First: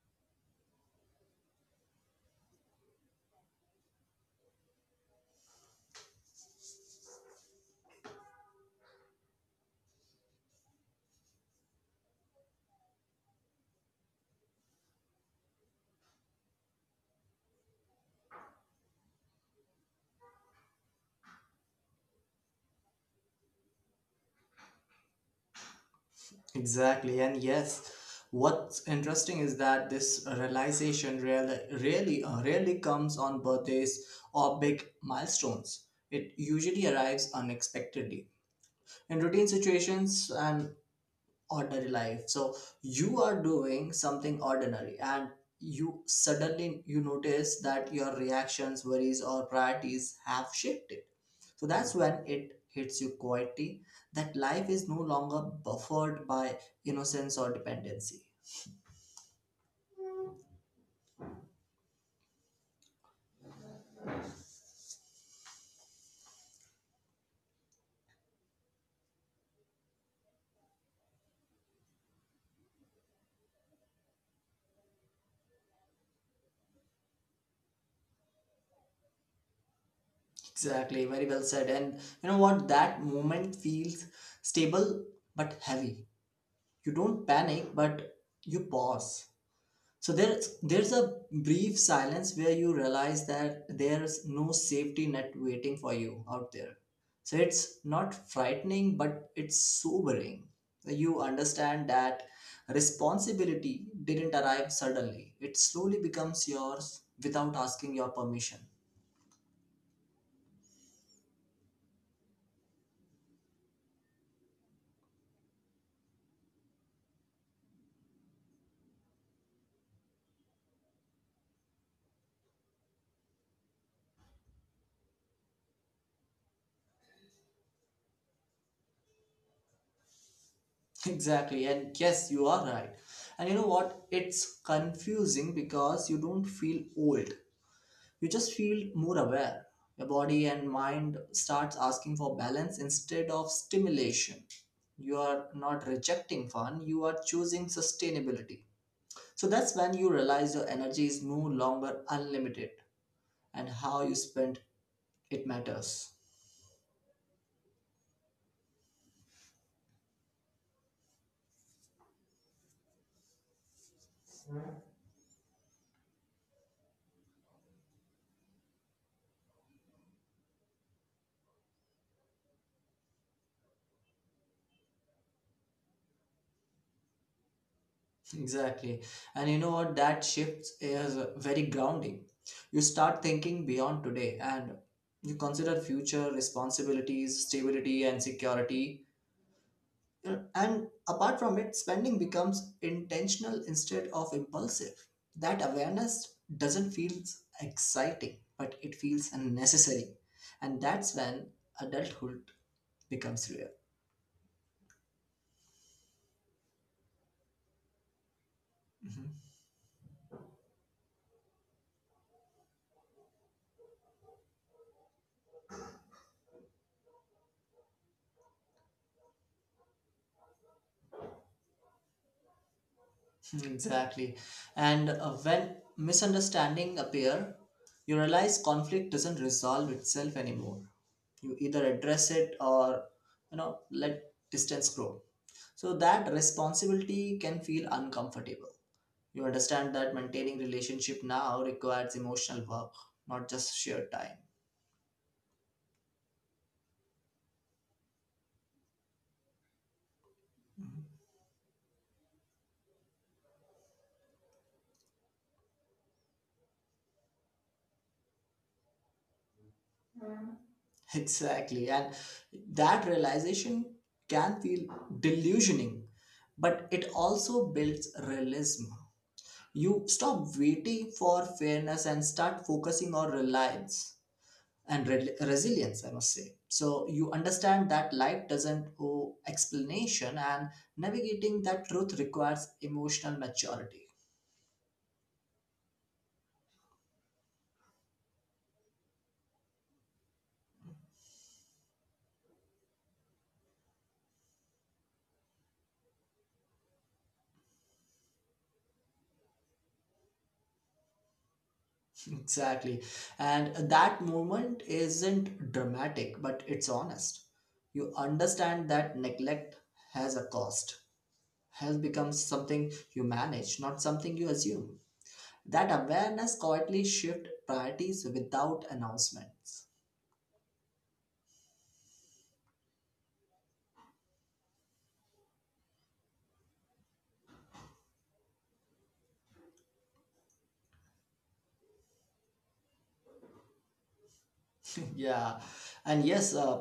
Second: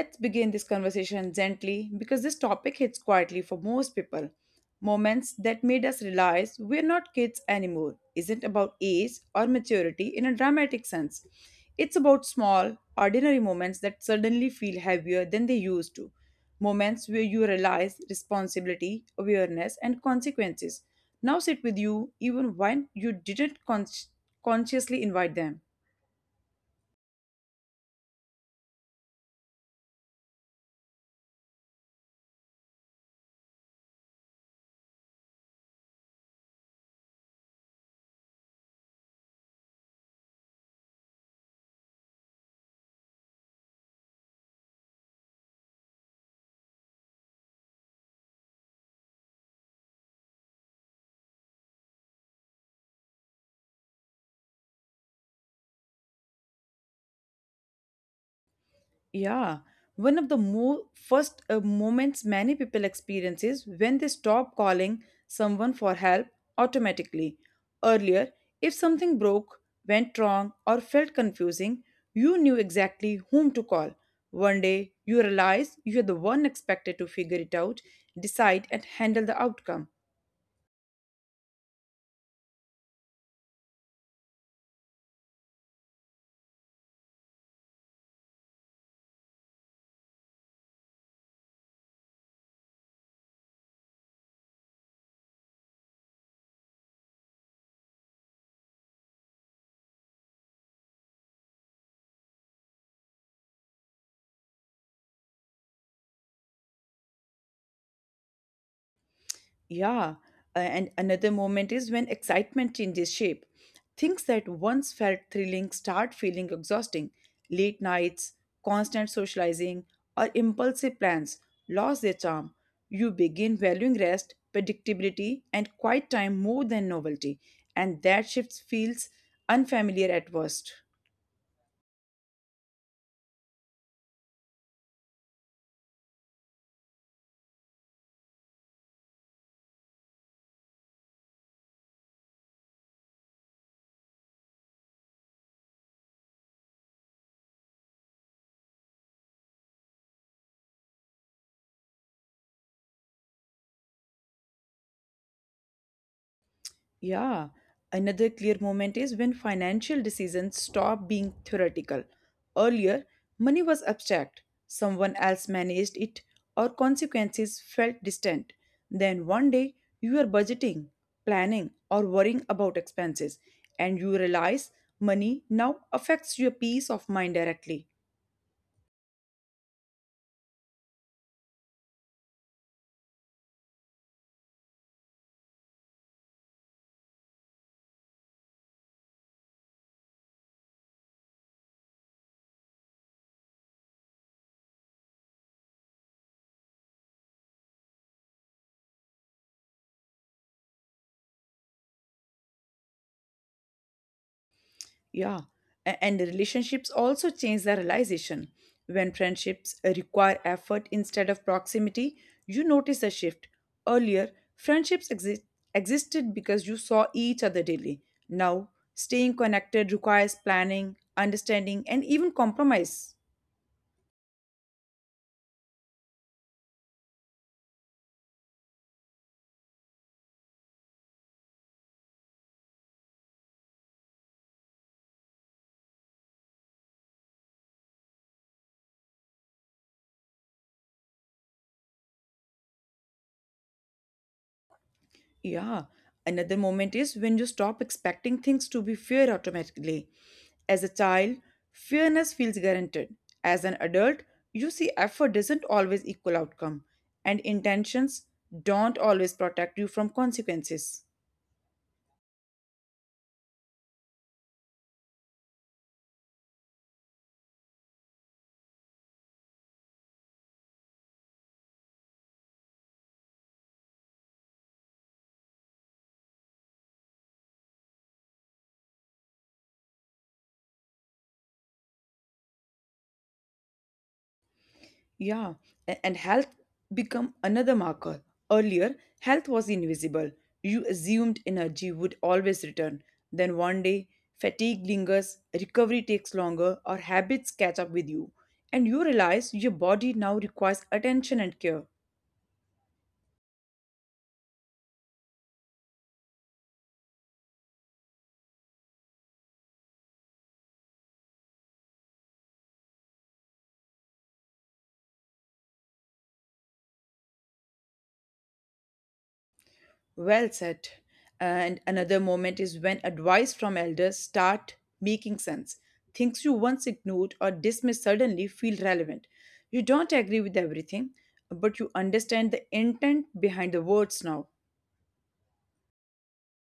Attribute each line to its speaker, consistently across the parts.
Speaker 1: Let's begin this conversation gently because this topic hits quietly for most people. Moments that made us realize we're not kids anymore isn't about age or maturity in a dramatic sense. It's about small, ordinary moments that suddenly feel heavier than they used to. Moments where you realize responsibility, awareness, and consequences now sit with you even when you didn't consciously invite them.
Speaker 2: Exactly, and yes, what's interesting is that this realization rarely comes on birthdays or big milestones. It usually arrives unexpectedly in routine situations and ordinary life. So you are doing something ordinary and you suddenly you notice that your reactions, worries, or priorities have shifted. So that's when it hits you quietly that life is no longer buffered by innocence or dependency.
Speaker 1: Yeah, one of the first moments many people experience is when they stop calling someone for help automatically. Earlier, if something broke, went wrong, or felt confusing, you knew exactly whom to call. One day, you realize you are the one expected to figure it out, decide, and handle the outcome.
Speaker 2: Exactly, very well said. And you know what? That moment feels stable but heavy. You don't panic, but you pause. So there's a brief silence where you realize that there's no safety net waiting for you out there. So it's not frightening, but it's sobering. You understand that responsibility didn't arrive suddenly. It slowly becomes yours without asking your permission.
Speaker 1: Yeah, and another moment is when excitement changes shape. Things that once felt thrilling start feeling exhausting. Late nights, constant socializing, or impulsive plans lose their charm. You begin valuing rest, predictability, and quiet time more than novelty, and that shift feels unfamiliar at first.
Speaker 2: Exactly. And yes, you are right. And you know what? It's confusing because you don't feel old. You just feel more aware. Your body and mind starts asking for balance instead of stimulation. You are not rejecting fun, you are choosing sustainability. So that's when you realize your energy is no longer unlimited and how you spend it matters.
Speaker 1: Yeah, another clear moment is when financial decisions stop being theoretical. Earlier, money was abstract, someone else managed it, or consequences felt distant. Then one day, you are budgeting, planning, or worrying about expenses, and you realize money now affects your peace of mind directly.
Speaker 2: Exactly. And you know what? That shift is very grounding. You start thinking beyond today and you consider future responsibilities, stability, and security. Yeah, and apart from it, spending becomes intentional instead of impulsive. That awareness doesn't feel exciting, but it feels necessary. And that's when adulthood becomes real.
Speaker 1: Yeah, and the relationships also change the realization. When
Speaker 2: Mhm.
Speaker 1: friendships require effort instead of proximity, you notice a shift. Earlier, friendships existed because you saw each other daily. Now, staying connected requires planning, understanding, and even compromise.
Speaker 2: Exactly. And when misunderstanding appear, you realize conflict doesn't resolve itself anymore. You either address it or let distance grow. So that responsibility can feel uncomfortable. You understand that maintaining relationship now requires emotional work, not just sheer time.
Speaker 1: Yeah, another moment is when you stop expecting things to be fair automatically. As a child, fairness feels guaranteed. As an adult, you see effort doesn't always equal outcome, and intentions don't always protect you from consequences.
Speaker 2: Exactly. And that realization can feel delusioning, but it also builds realism. You stop waiting for fairness and start focusing on reliance and resilience, I must say. So you understand that life doesn't owe explanation, and navigating that truth requires emotional maturity.
Speaker 1: Yeah, and health become another marker. Earlier, health was invisible. You assumed energy would always return. Then one day, fatigue lingers, recovery takes longer, or habits catch up with you, and you realize your body now requires attention and care.
Speaker 2: Exactly. And that moment isn't dramatic, but it's honest. You understand that neglect has a cost, has become something you manage, not something you assume. That awareness quietly shift priorities without announcements.
Speaker 1: Well said. And another moment is when advice from elders start making sense. Things you once ignored or dismissed suddenly feel relevant. You don't agree with everything, but you understand the intent behind the words now.
Speaker 2: Yeah. And yes,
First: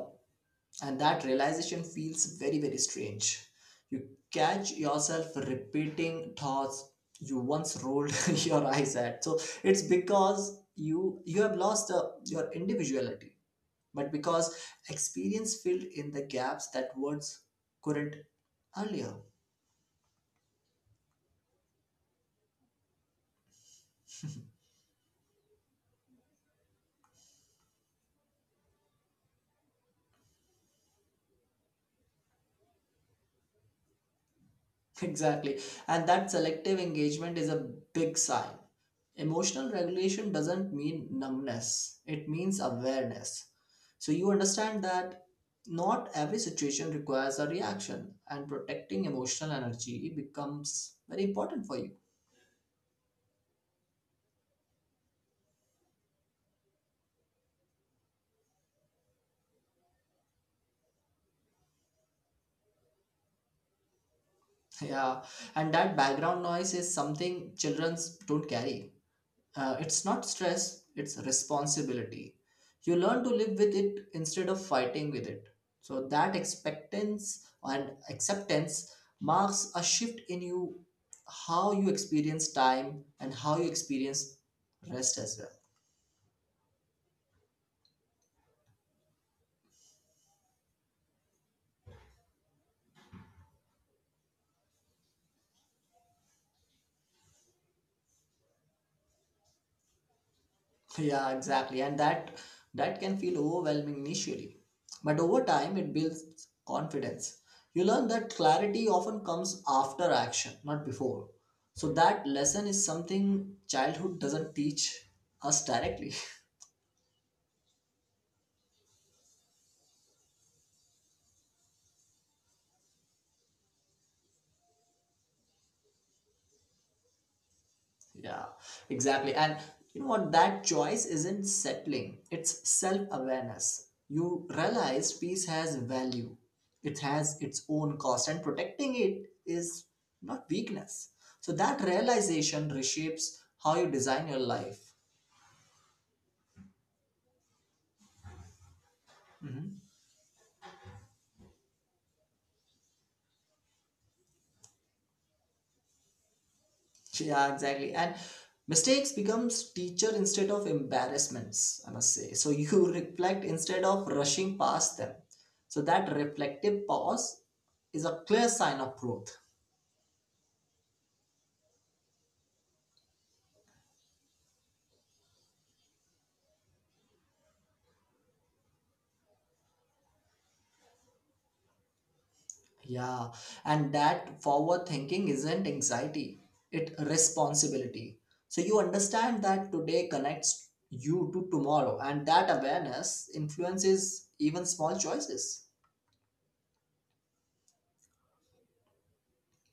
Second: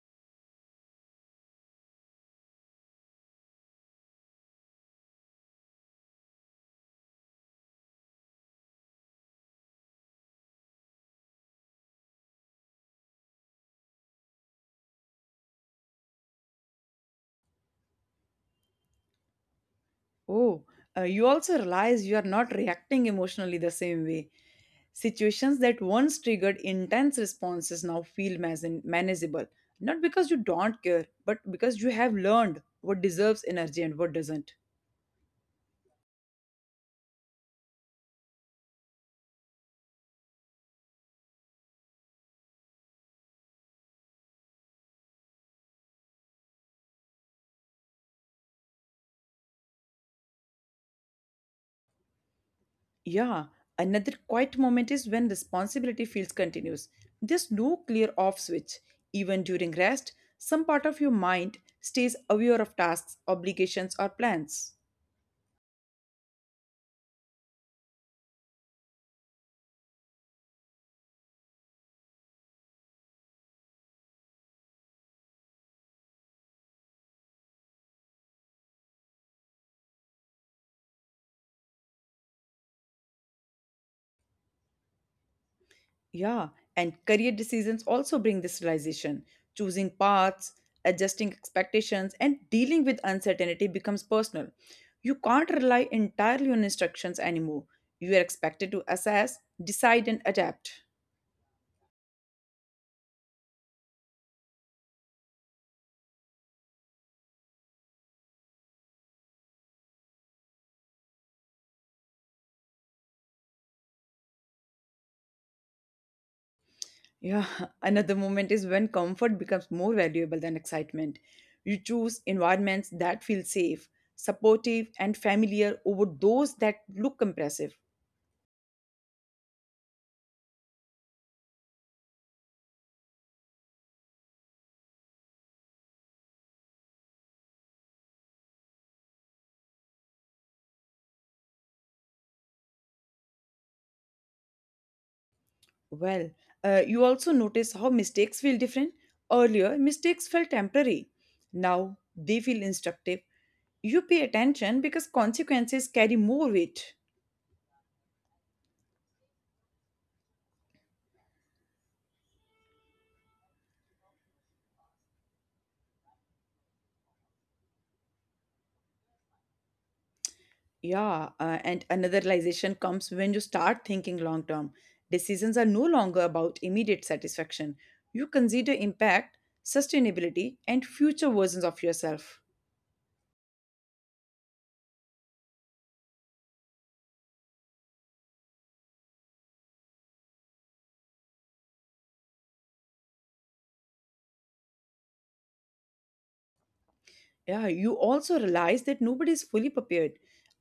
Speaker 2: and that realization feels very strange. You catch yourself repeating thoughts you once rolled your eyes at. So it's because you have lost your individuality, but because experience filled in the gaps that words couldn't earlier.
Speaker 1: Oh, you also realize you are not reacting emotionally the same way. Situations that once triggered intense responses now feel manageable, not because you don't care, but because you have learned what deserves energy and what doesn't.
Speaker 2: Exactly. And that selective engagement is a big sign. Emotional regulation doesn't mean numbness, it means awareness. So you understand that not every situation requires a reaction, and protecting emotional energy becomes very important for you.
Speaker 1: Yeah, another quiet moment is when responsibility feels continuous. There's no clear off switch. Even during rest, some part of your mind stays aware of tasks, obligations, or plans.
Speaker 2: Yeah, and that background noise is something children don't carry. It's not stress, it's responsibility. You learn to live with it instead of fighting with it. So that expectance and acceptance marks a shift in you, how you experience time and how you experience rest as well.
Speaker 1: Yeah, and career decisions also bring this realization. Choosing paths, adjusting expectations, and dealing with uncertainty becomes personal. You can't rely entirely on instructions anymore. You are expected to assess, decide, and adapt.
Speaker 2: Yeah, exactly. And that can feel overwhelming initially. But over time it builds confidence. You learn that clarity often comes after action, not before. So that lesson is something childhood doesn't teach us directly.
Speaker 1: Yeah, another moment is when comfort becomes more valuable than excitement. You choose environments that feel safe, supportive, and familiar over those that look impressive.
Speaker 2: Yeah, exactly. And you know what? That choice isn't settling, it's self awareness. You realize peace has value, it has its own cost, and protecting it is not weakness. So that realization reshapes how you design your life.
Speaker 1: Well, you also notice how mistakes feel different. Earlier, mistakes felt temporary. Now, they feel instructive. You pay attention because consequences carry more weight.
Speaker 2: Yeah, exactly. And mistakes becomes teacher instead of embarrassments, I must say. So you reflect instead of rushing past them. So that reflective pause is a clear sign of growth.
Speaker 1: Yeah, and another realization comes when you start thinking long term. Decisions are no longer about immediate satisfaction. You consider impact, sustainability, and future versions of yourself.
Speaker 2: Yeah, and that forward thinking isn't anxiety, it responsibility. So you understand that today connects you to tomorrow, and that awareness influences even small choices.
Speaker 1: Yeah, you also realize that nobody is fully prepared.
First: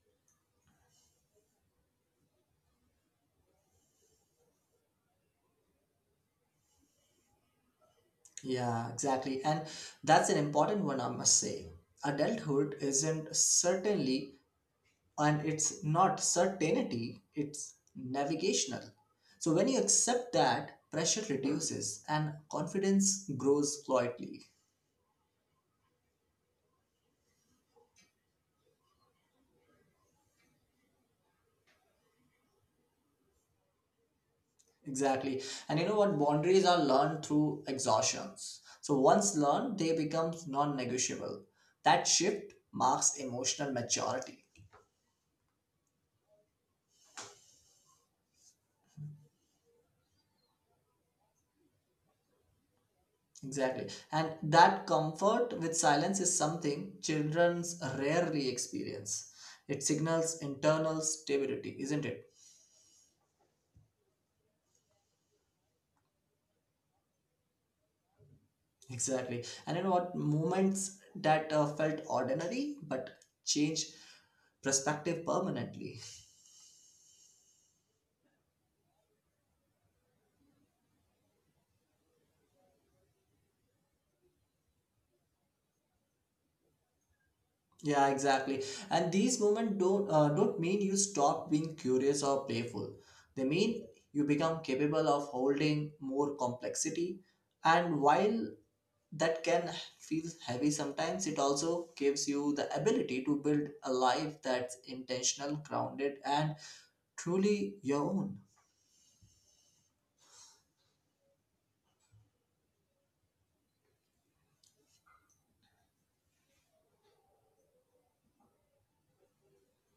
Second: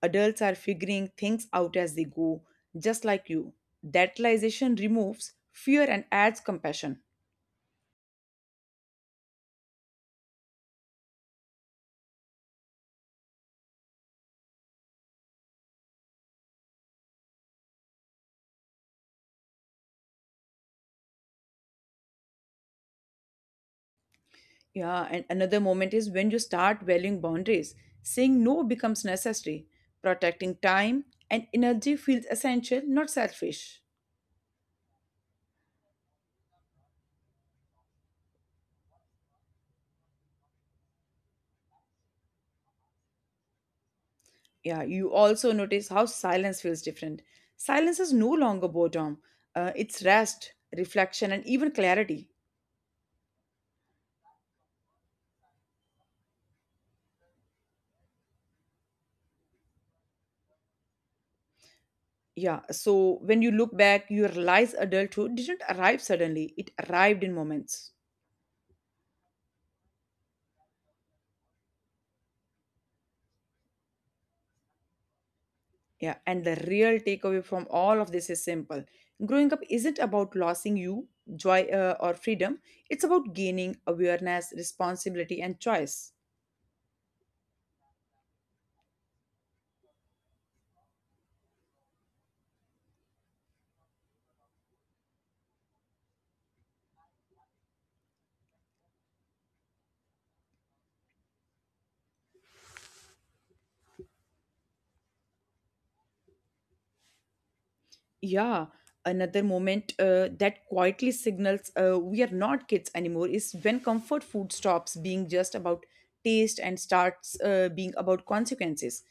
Speaker 1: Adults are figuring things out as they go, just like you. That realization removes fear and adds compassion.
Speaker 2: Yeah, exactly. And that's an important one, I must say. Adulthood isn't certainly, and it's not certainty, it's navigational. So when you accept that, pressure reduces and confidence grows quietly.
Speaker 1: Yeah, and another moment is when you start valuing boundaries. Saying no becomes necessary. Protecting time and energy feels essential, not selfish.
Speaker 2: Exactly. And you know what? Boundaries are learned through exhaustions. So once learned, they become non negotiable. That shift marks emotional maturity.
Speaker 1: Yeah, you also notice how silence feels different. Silence is no longer boredom, it's rest, reflection, and even clarity.
Speaker 2: Exactly. And that comfort with silence is something children rarely experience. It signals internal stability, isn't it?
Speaker 1: Yeah, so when you look back, you realize adulthood didn't arrive suddenly, it arrived in moments.
Speaker 2: Exactly. And you know what? Moments that felt ordinary but change perspective permanently.
Speaker 1: Yeah, and the real takeaway from all of this is simple: growing up isn't about losing you, joy, or freedom, it's about gaining awareness, responsibility, and choice.
Speaker 2: Yeah, exactly. And these moments don't mean you stop being curious or playful. They mean you become capable of holding more complexity. And while that can feel heavy sometimes, it also gives you the ability to build a life that's intentional, grounded, and truly your own.
Speaker 1: Yeah, another moment that quietly signals we are not kids anymore is when comfort food stops being just about taste and starts being about consequences.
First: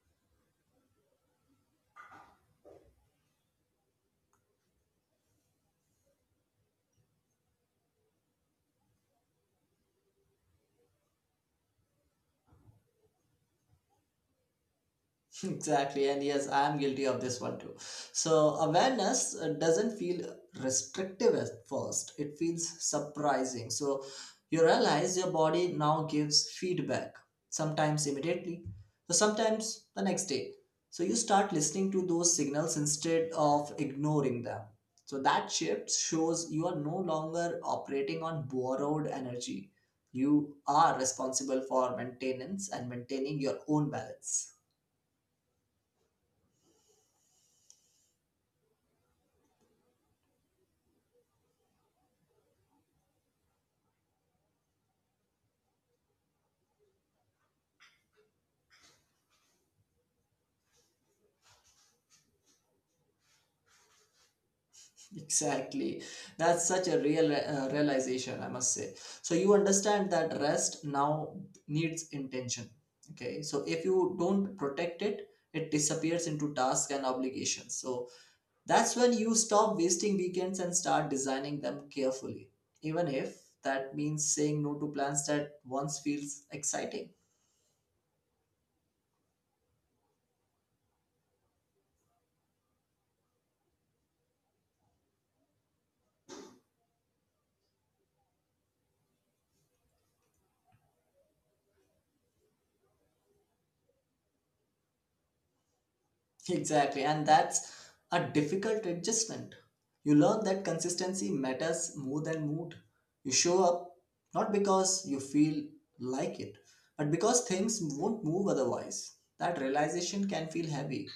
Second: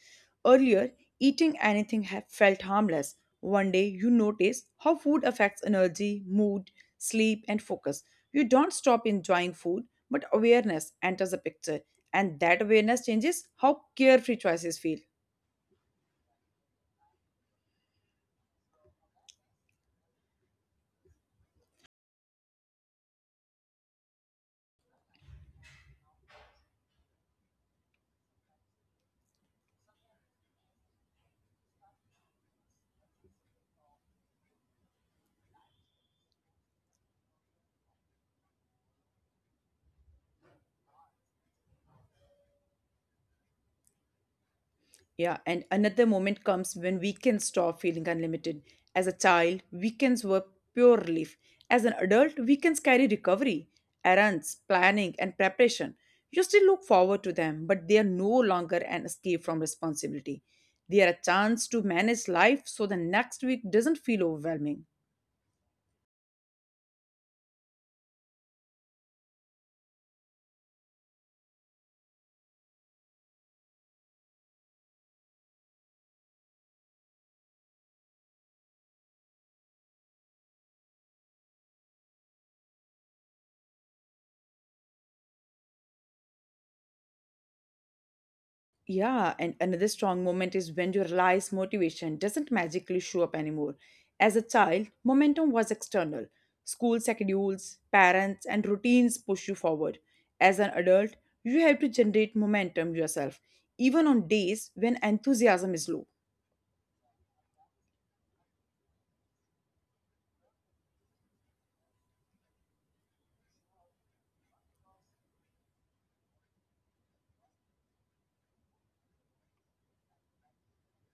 Speaker 1: Earlier, eating anything felt harmless. One day, you notice how food affects energy, mood, sleep, and focus. You don't stop enjoying food, but awareness enters the picture, and that awareness changes how carefree choices feel.
Speaker 2: Exactly, and yes, I am guilty of this one too. So, awareness doesn't feel restrictive at first, it feels surprising. So, you realize your body now gives feedback, sometimes immediately, so sometimes the next day. So, you start listening to those signals instead of ignoring them. So, that shift shows you are no longer operating on borrowed energy. You are responsible for maintenance and maintaining your own balance.
Speaker 1: Yeah, and another moment comes when weekends stop feeling unlimited. As a child, weekends were pure relief. As an adult, weekends carry recovery, errands, planning, and preparation. You still look forward to them, but they are no longer an escape from responsibility. They are a chance to manage life so the next week doesn't feel overwhelming.
Speaker 2: Exactly. That's such a real realization, I must say. So you understand that rest now needs intention. Okay. So if you don't protect it, it disappears into tasks and obligations. So that's when you stop wasting weekends and start designing them carefully, even if that means saying no to plans that once feels exciting.
Speaker 1: Yeah, and another strong moment is when you realize motivation doesn't magically show up anymore. As a child, momentum was external. School schedules, parents, and routines push you forward. As an adult, you have to generate momentum yourself, even on days when enthusiasm is low.
Speaker 2: Exactly, and that's a difficult adjustment. You learn that consistency matters more than mood. You show up not because you feel like it, but because things won't move otherwise. That realization can feel heavy,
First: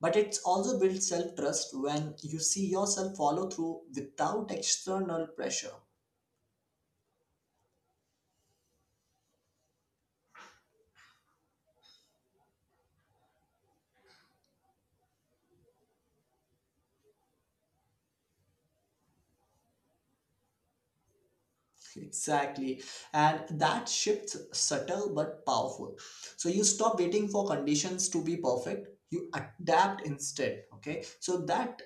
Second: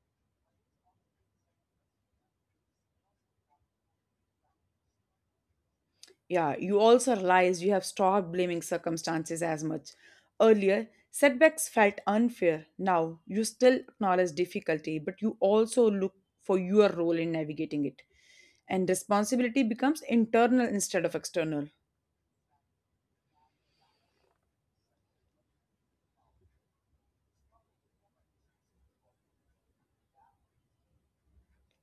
Speaker 2: but it also builds self trust when you see yourself follow through without external pressure.
Speaker 1: Yeah, you also realize you have stopped blaming circumstances as much. Earlier, setbacks felt unfair. Now, you still acknowledge difficulty, but you also look for your role in navigating it. And responsibility becomes internal instead of external.
Speaker 2: Exactly. And that shift's subtle but powerful. So you stop waiting for conditions to be perfect. You adapt instead. Okay. So that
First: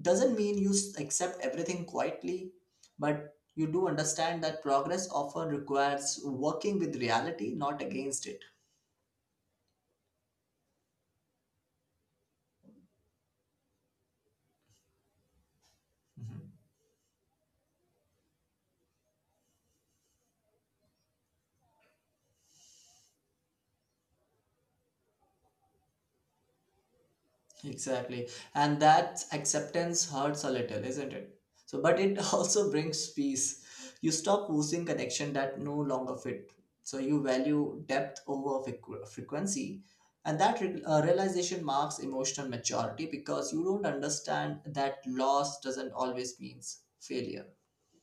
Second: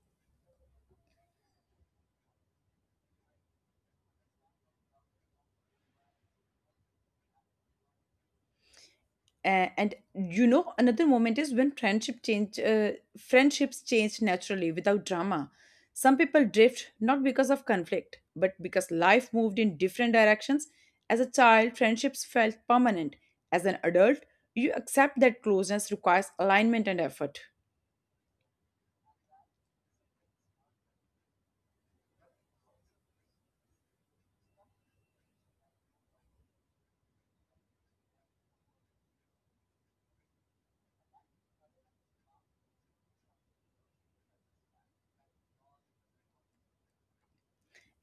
Speaker 2: doesn't mean you accept everything quietly, but you do understand that progress often requires working with reality, not against it.
Speaker 1: And you know another moment is when friendships change naturally without drama. Some people
Speaker 2: Mm-hmm.
Speaker 1: drift not because of conflict but because life moved in different directions. As a child, friendships felt permanent. As an adult, you accept that closeness requires alignment and effort.
Speaker 2: Exactly. And that acceptance hurts a little, isn't it? So, but it also brings peace. You stop losing connection that no longer fit. So you value depth over frequency. And that realization marks emotional maturity because you don't understand that loss doesn't always means failure.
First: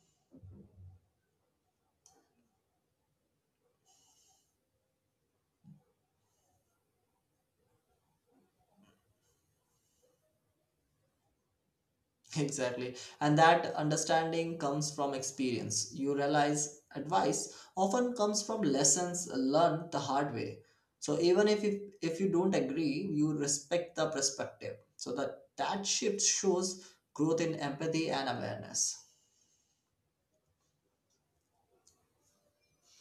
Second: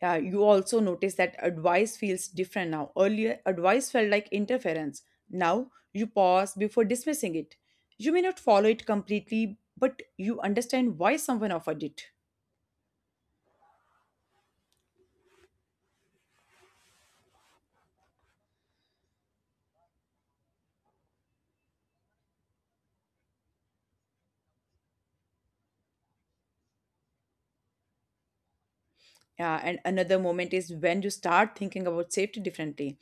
Speaker 1: You also notice that advice feels different now. Earlier, advice felt like interference. Now, you pause before dismissing it. You may not follow it completely, but you understand why someone offered it.
Speaker 2: Exactly. And that understanding comes from experience. You realize advice often comes from lessons learned the hard way. So even if you don't agree, you respect the perspective. So that shift shows growth in empathy and awareness.
Speaker 1: And another moment is when you start thinking about safety differently.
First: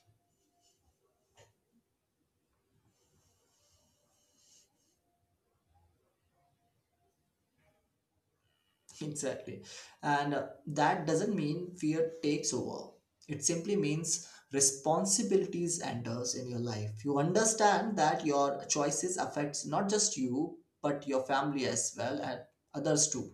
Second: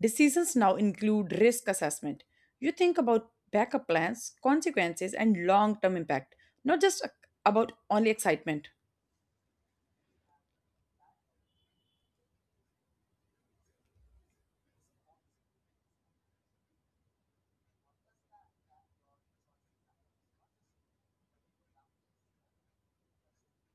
Speaker 1: Decisions now include risk assessment. You think about backup plans, consequences, and long term impact, not just about only excitement.
Speaker 2: Exactly. And that doesn't mean fear takes over. It simply means responsibilities enters in your life. You understand that your choices affects not just you, but your family as well and others too.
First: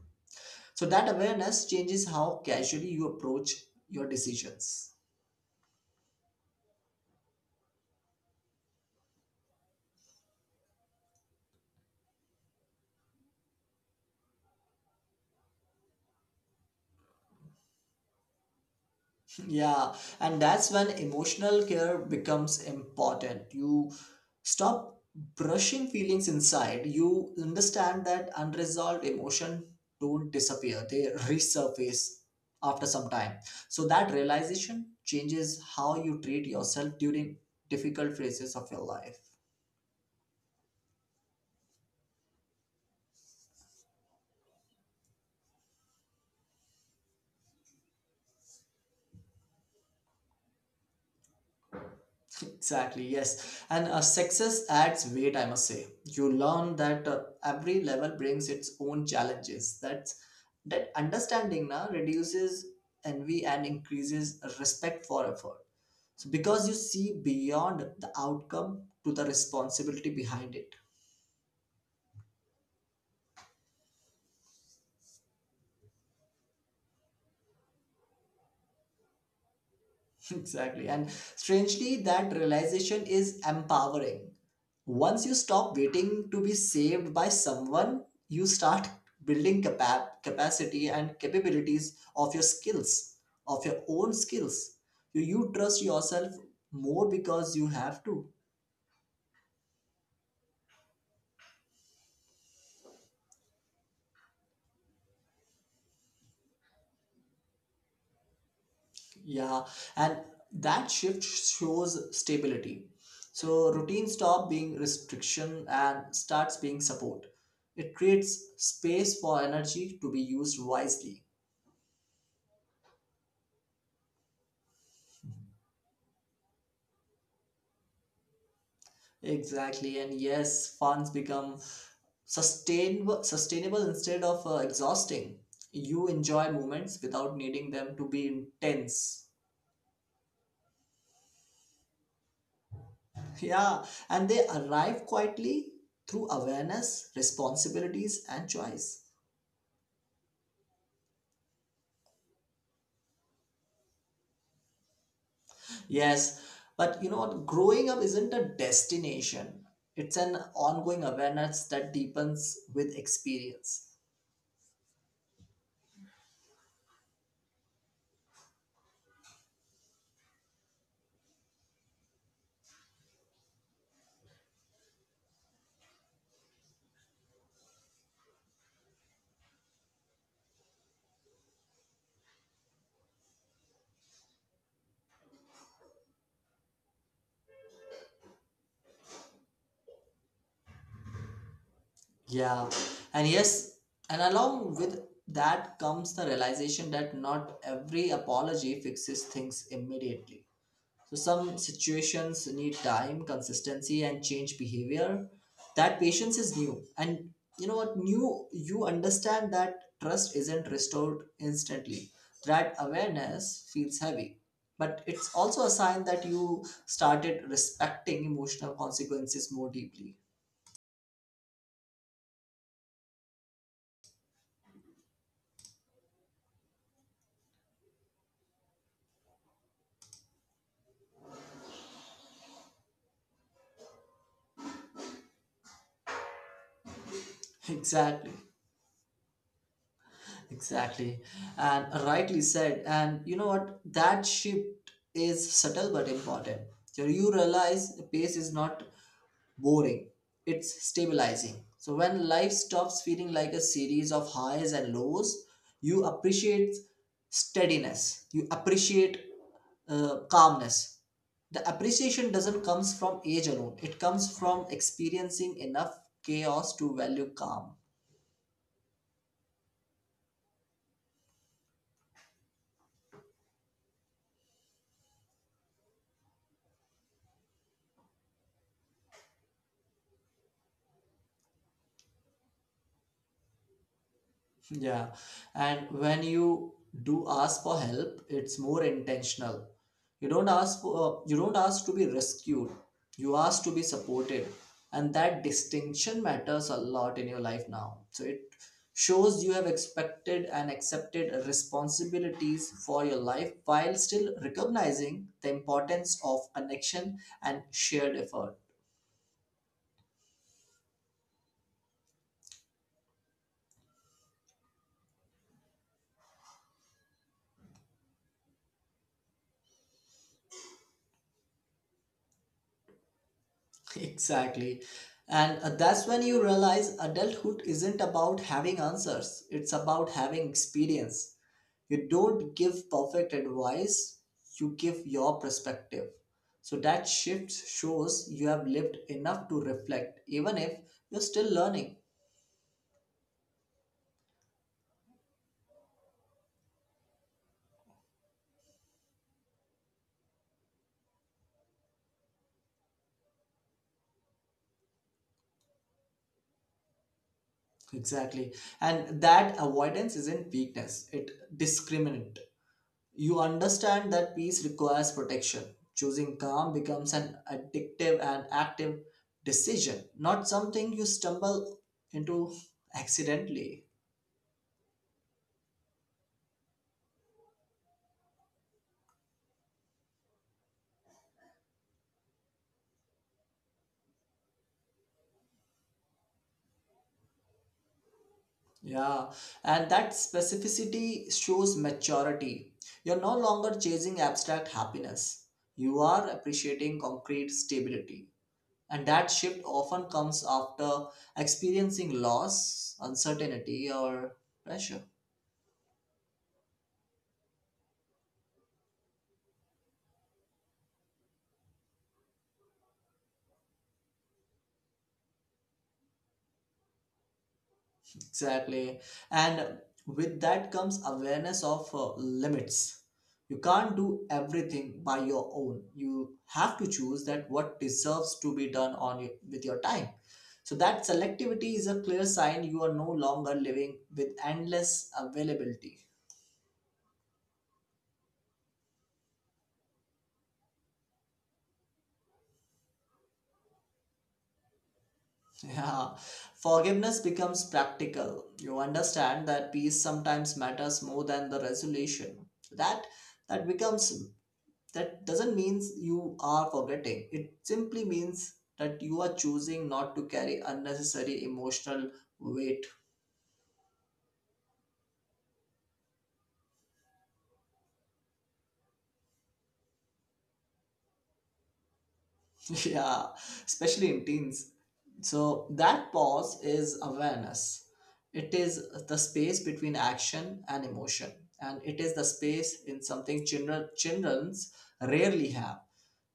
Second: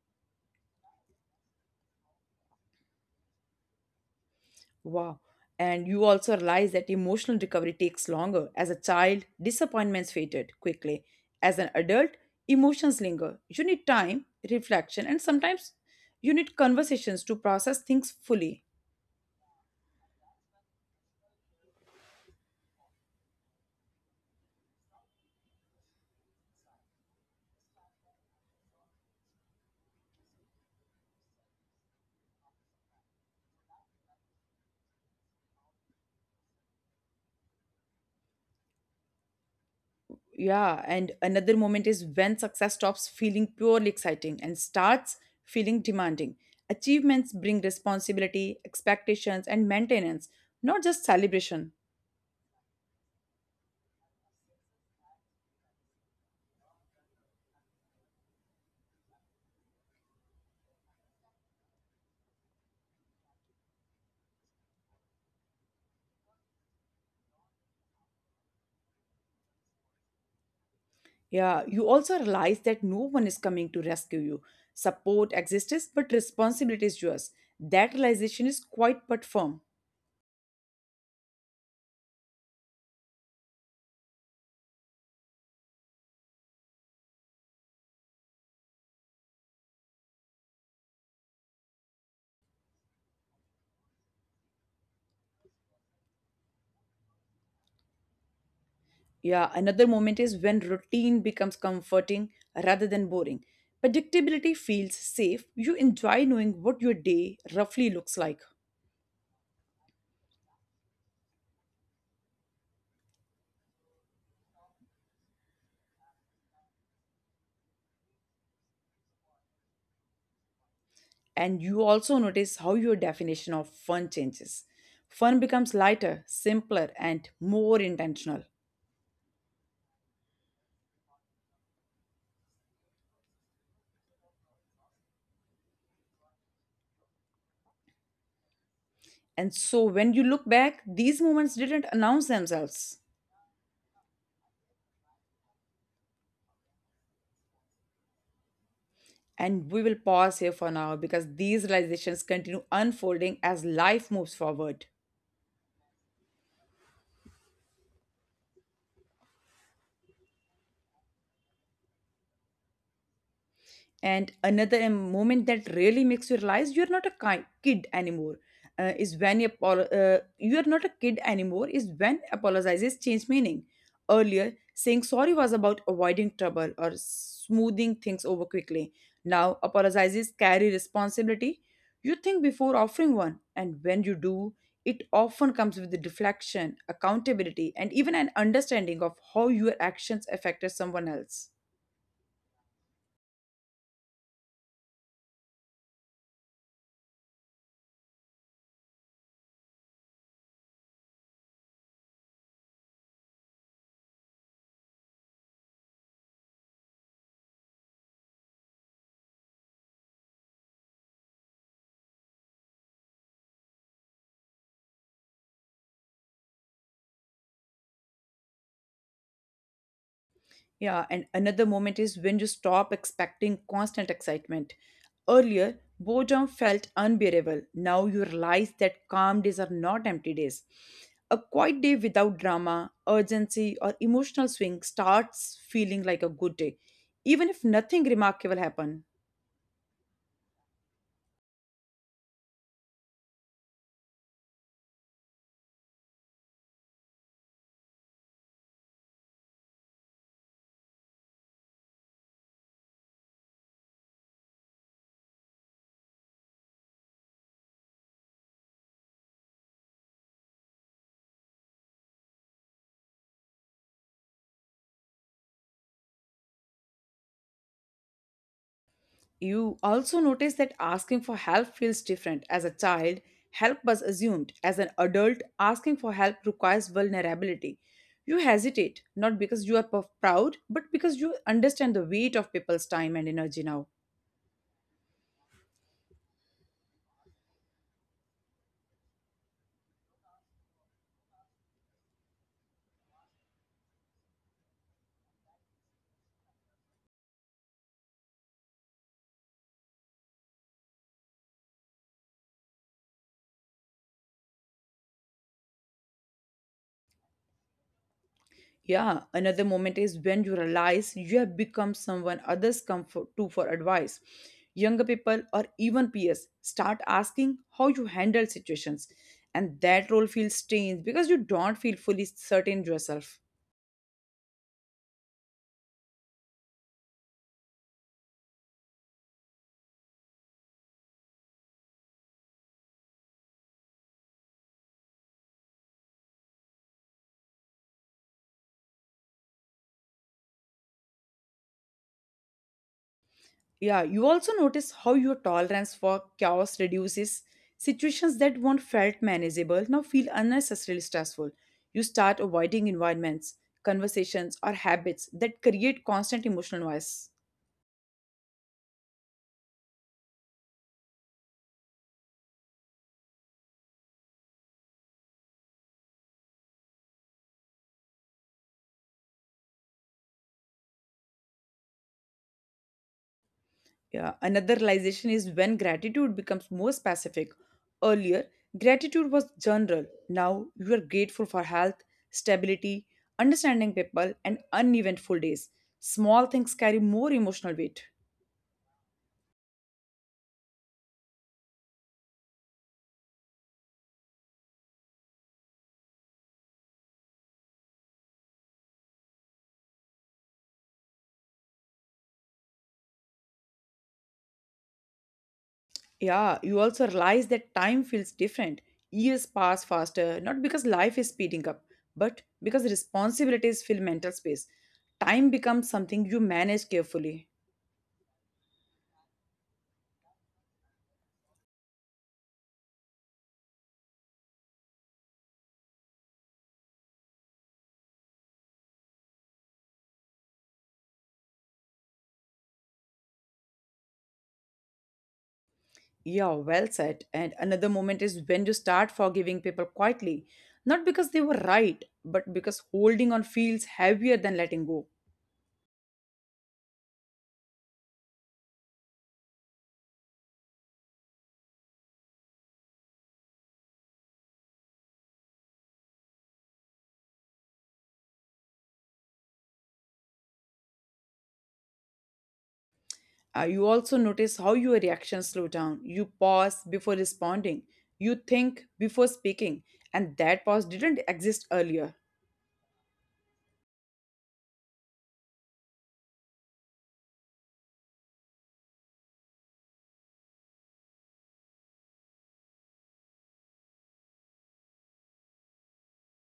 Speaker 2: So that awareness changes how casually you approach your decisions.
Speaker 1: Wow. And you also realize that emotional recovery takes longer. As a child, disappointments faded quickly. As an adult, emotions linger. You need time, reflection, and sometimes you need conversations to process things fully.
Speaker 2: Yeah, and that's when emotional care becomes important. You stop brushing feelings inside. You understand that unresolved emotion don't disappear. They resurface after some time. So that realization changes how you treat yourself during difficult phases of your life.
Speaker 1: Yeah, and another moment is when success stops feeling purely exciting and starts feeling demanding. Achievements bring responsibility, expectations, and maintenance, not just celebration.
Speaker 2: Exactly, yes. And success adds weight, I must say. You learn that every level brings its own challenges. That understanding now reduces envy and increases respect for effort. So because you see beyond the outcome to the responsibility behind it.
Speaker 1: Yeah, you also realize that no one is coming to rescue you. Support exists, but responsibility is yours. That realization is quite but firm.
Speaker 2: Exactly. And strangely, that realization is empowering. Once you stop waiting to be saved by someone, you start building capacity and capabilities of your skills, of your own skills. You trust yourself more because you have to.
Speaker 1: Yeah, another moment is when routine becomes comforting rather than boring. Predictability feels safe. You enjoy knowing what your day roughly looks like.
Speaker 2: Yeah, and that shift shows stability. So routine stop being restriction and starts being support. It creates space for energy to be used wisely.
Speaker 1: And you also notice how your definition of fun changes. Fun becomes lighter, simpler, and more intentional.
Speaker 2: Exactly, and yes, funds become sustainable, sustainable instead of exhausting. You enjoy moments without needing them to be intense.
Speaker 1: And so when you look back, these moments didn't announce themselves.
Speaker 2: Yeah, and they arrive quietly through awareness, responsibilities, and choice.
Speaker 1: And we will pause here for now because these realizations continue unfolding as life moves forward.
Speaker 2: Yes, but you know what? Growing up isn't a destination, it's an ongoing awareness that deepens with experience.
Speaker 1: And another em- moment that really makes you realize you're not a ki- kid anymore is when you, apolo- you are not a kid anymore is when apologizes change meaning. Earlier, saying sorry was about avoiding trouble or smoothing things over quickly. Now, apologizes carry responsibility. You think before offering one, and when you do, it often comes with the deflection, accountability, and even an understanding of how your actions affected someone else.
Speaker 2: Yeah, and yes, and along with that comes the realization that not every apology fixes things immediately. So some situations need time, consistency, and change behavior. That patience is new, and you know what? New, you understand that trust isn't restored instantly. That awareness feels heavy, but it's also a sign that you started respecting emotional consequences more deeply.
Speaker 1: Yeah, and another moment is when you stop expecting constant excitement. Earlier, boredom felt unbearable. Now you realize that calm days are not empty days. A quiet day without drama, urgency, or emotional swing starts feeling like a good day, even if
Speaker 2: Exactly,
Speaker 1: nothing remarkable happened.
Speaker 2: exactly, and rightly said. And you know what? That shift is subtle but important. So you realize pace is not boring, it's stabilizing. So when life stops feeling like a series of highs and lows, you appreciate steadiness, you appreciate calmness. The appreciation doesn't comes from age alone. It comes from experiencing enough chaos to value calm.
Speaker 1: You also notice that asking for help feels different. As a child, help was assumed. As an adult, asking for help requires vulnerability. You hesitate, not because you are proud, but because you understand the weight of people's time and energy now.
Speaker 2: Yeah, and when you do ask for help, it's more intentional. You don't ask for, you don't ask to be rescued. You ask to be supported, and that distinction matters a lot in your life now. So it shows you have expected and accepted responsibilities for your life while still recognizing the importance of connection and shared effort.
Speaker 1: Yeah, another moment is when you realize you have become someone others come to for advice. Younger people or even peers start asking how you handle situations, and that role feels strange because you don't feel fully certain yourself.
Speaker 2: Exactly. And that's when you realize adulthood isn't about having answers, it's about having experience. You don't give perfect advice, you give your perspective. So that shift shows you have lived enough to reflect, even if you're still learning.
Speaker 1: Yeah, you also notice how your tolerance for chaos reduces. Situations that once felt manageable now feel unnecessarily stressful. You start avoiding environments, conversations, or habits that create constant emotional noise.
Speaker 2: Exactly. And that avoidance isn't weakness, it discriminant. You understand that peace requires protection. Choosing calm becomes an addictive and active decision, not something you stumble into accidentally.
Speaker 1: Yeah, another realization is when gratitude becomes more specific. Earlier, gratitude was general. Now, you are grateful for health, stability, understanding people, and uneventful days. Small things carry more emotional weight.
Speaker 2: Yeah, and that specificity shows maturity. You're no longer chasing abstract happiness, you are appreciating concrete stability. And that shift often comes after experiencing loss, uncertainty, or pressure.
Speaker 1: Yeah, you also realize that time feels different. Years pass faster, not because life is speeding up, but because responsibilities fill mental space. Time becomes something you manage carefully.
Speaker 2: Exactly. And with that comes awareness of limits. You can't do everything by your own. You have to choose that what deserves to be done on your, with your time. So that selectivity is a clear sign you are no longer living with endless availability.
Speaker 1: Yeah, well said. And another moment is when you start forgiving people quietly, not because they were right, but because holding on feels heavier than letting go.
Speaker 2: Yeah. Forgiveness becomes practical. You understand that peace sometimes matters more than the resolution. That that becomes That doesn't mean you are forgetting. It simply means that you are choosing not to carry unnecessary emotional weight.
Speaker 1: You also notice how your reactions slow down. You pause before responding. You think before speaking. And that pause didn't exist earlier.
Speaker 2: Yeah, especially in teens. So that pause is awareness. It is the space between action and emotion. And it is the space in something children's rarely have.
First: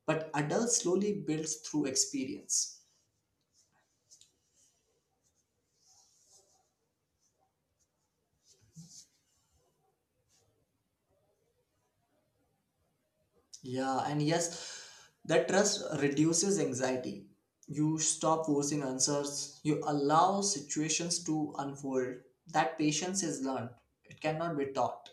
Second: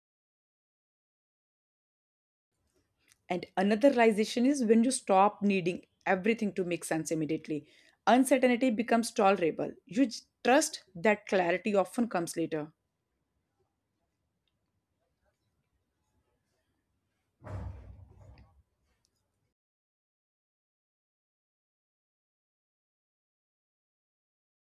Speaker 2: But adults slowly builds through experience.
Speaker 1: And another realization is when you stop needing everything to make sense immediately. Uncertainty becomes tolerable. You trust that clarity often comes later.
Speaker 2: Yeah, and yes, that trust reduces anxiety. You stop forcing answers, you allow situations to unfold. That patience is learned. It cannot be taught.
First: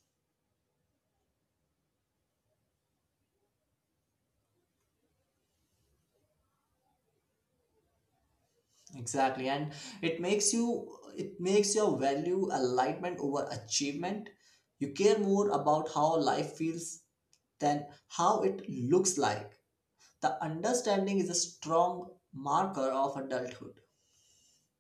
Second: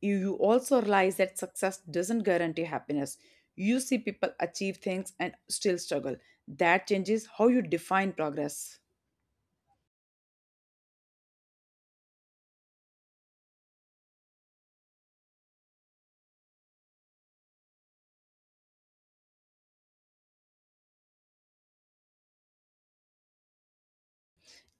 Speaker 1: You also realize that success doesn't guarantee happiness. You see people achieve things and still struggle. That changes how you define progress.
Speaker 2: Exactly. And it makes you it makes your value alignment over achievement. You care more about how life feels than how it looks like. The understanding is a strong marker of adulthood.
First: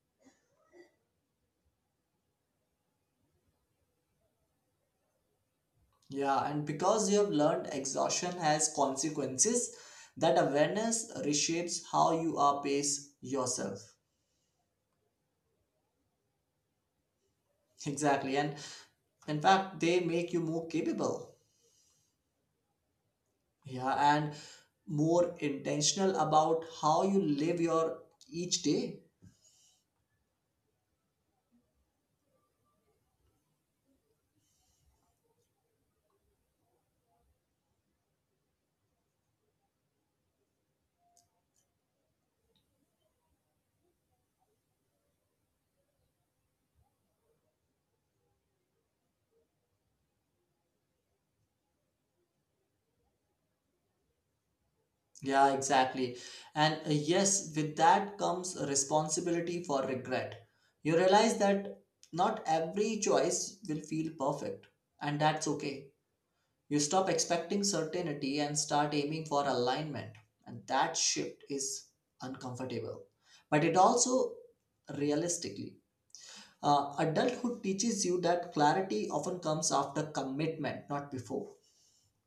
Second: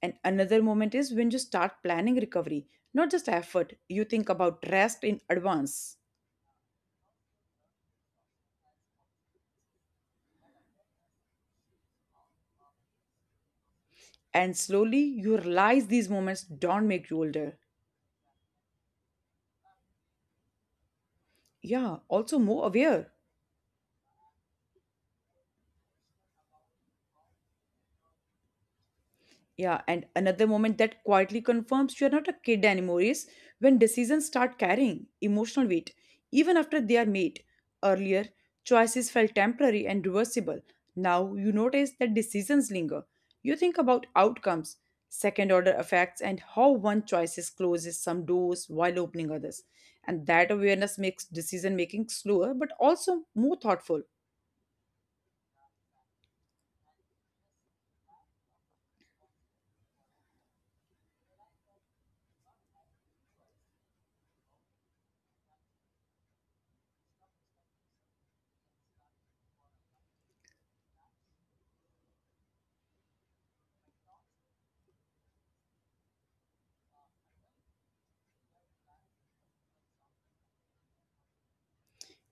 Speaker 1: And another moment is when you start planning recovery, not just effort, you think about rest in advance.
Speaker 2: Yeah, and because you have learned exhaustion has consequences, that awareness reshapes how you are pace yourself.
Speaker 1: And slowly you realize these moments don't make you older.
Speaker 2: Exactly. And in fact, they make you more capable.
Speaker 1: Yeah, also more aware.
Speaker 2: Yeah, and more intentional about how you live your each day.
Speaker 1: Yeah, and another moment that quietly confirms you're not a kid anymore is when decisions start carrying emotional weight, even after they are made. Earlier, choices felt temporary and reversible. Now you notice that decisions linger. You think about outcomes, second order effects, and how one choice closes some doors while opening others. And that awareness makes decision making slower but also more thoughtful.
Speaker 2: Yeah, exactly. And yes, with that comes a responsibility for regret. You realize that not every choice will feel perfect, and that's okay. You stop expecting certainty and start aiming for alignment. And that shift is uncomfortable. But it also realistically, adulthood teaches you that clarity often comes after commitment, not before.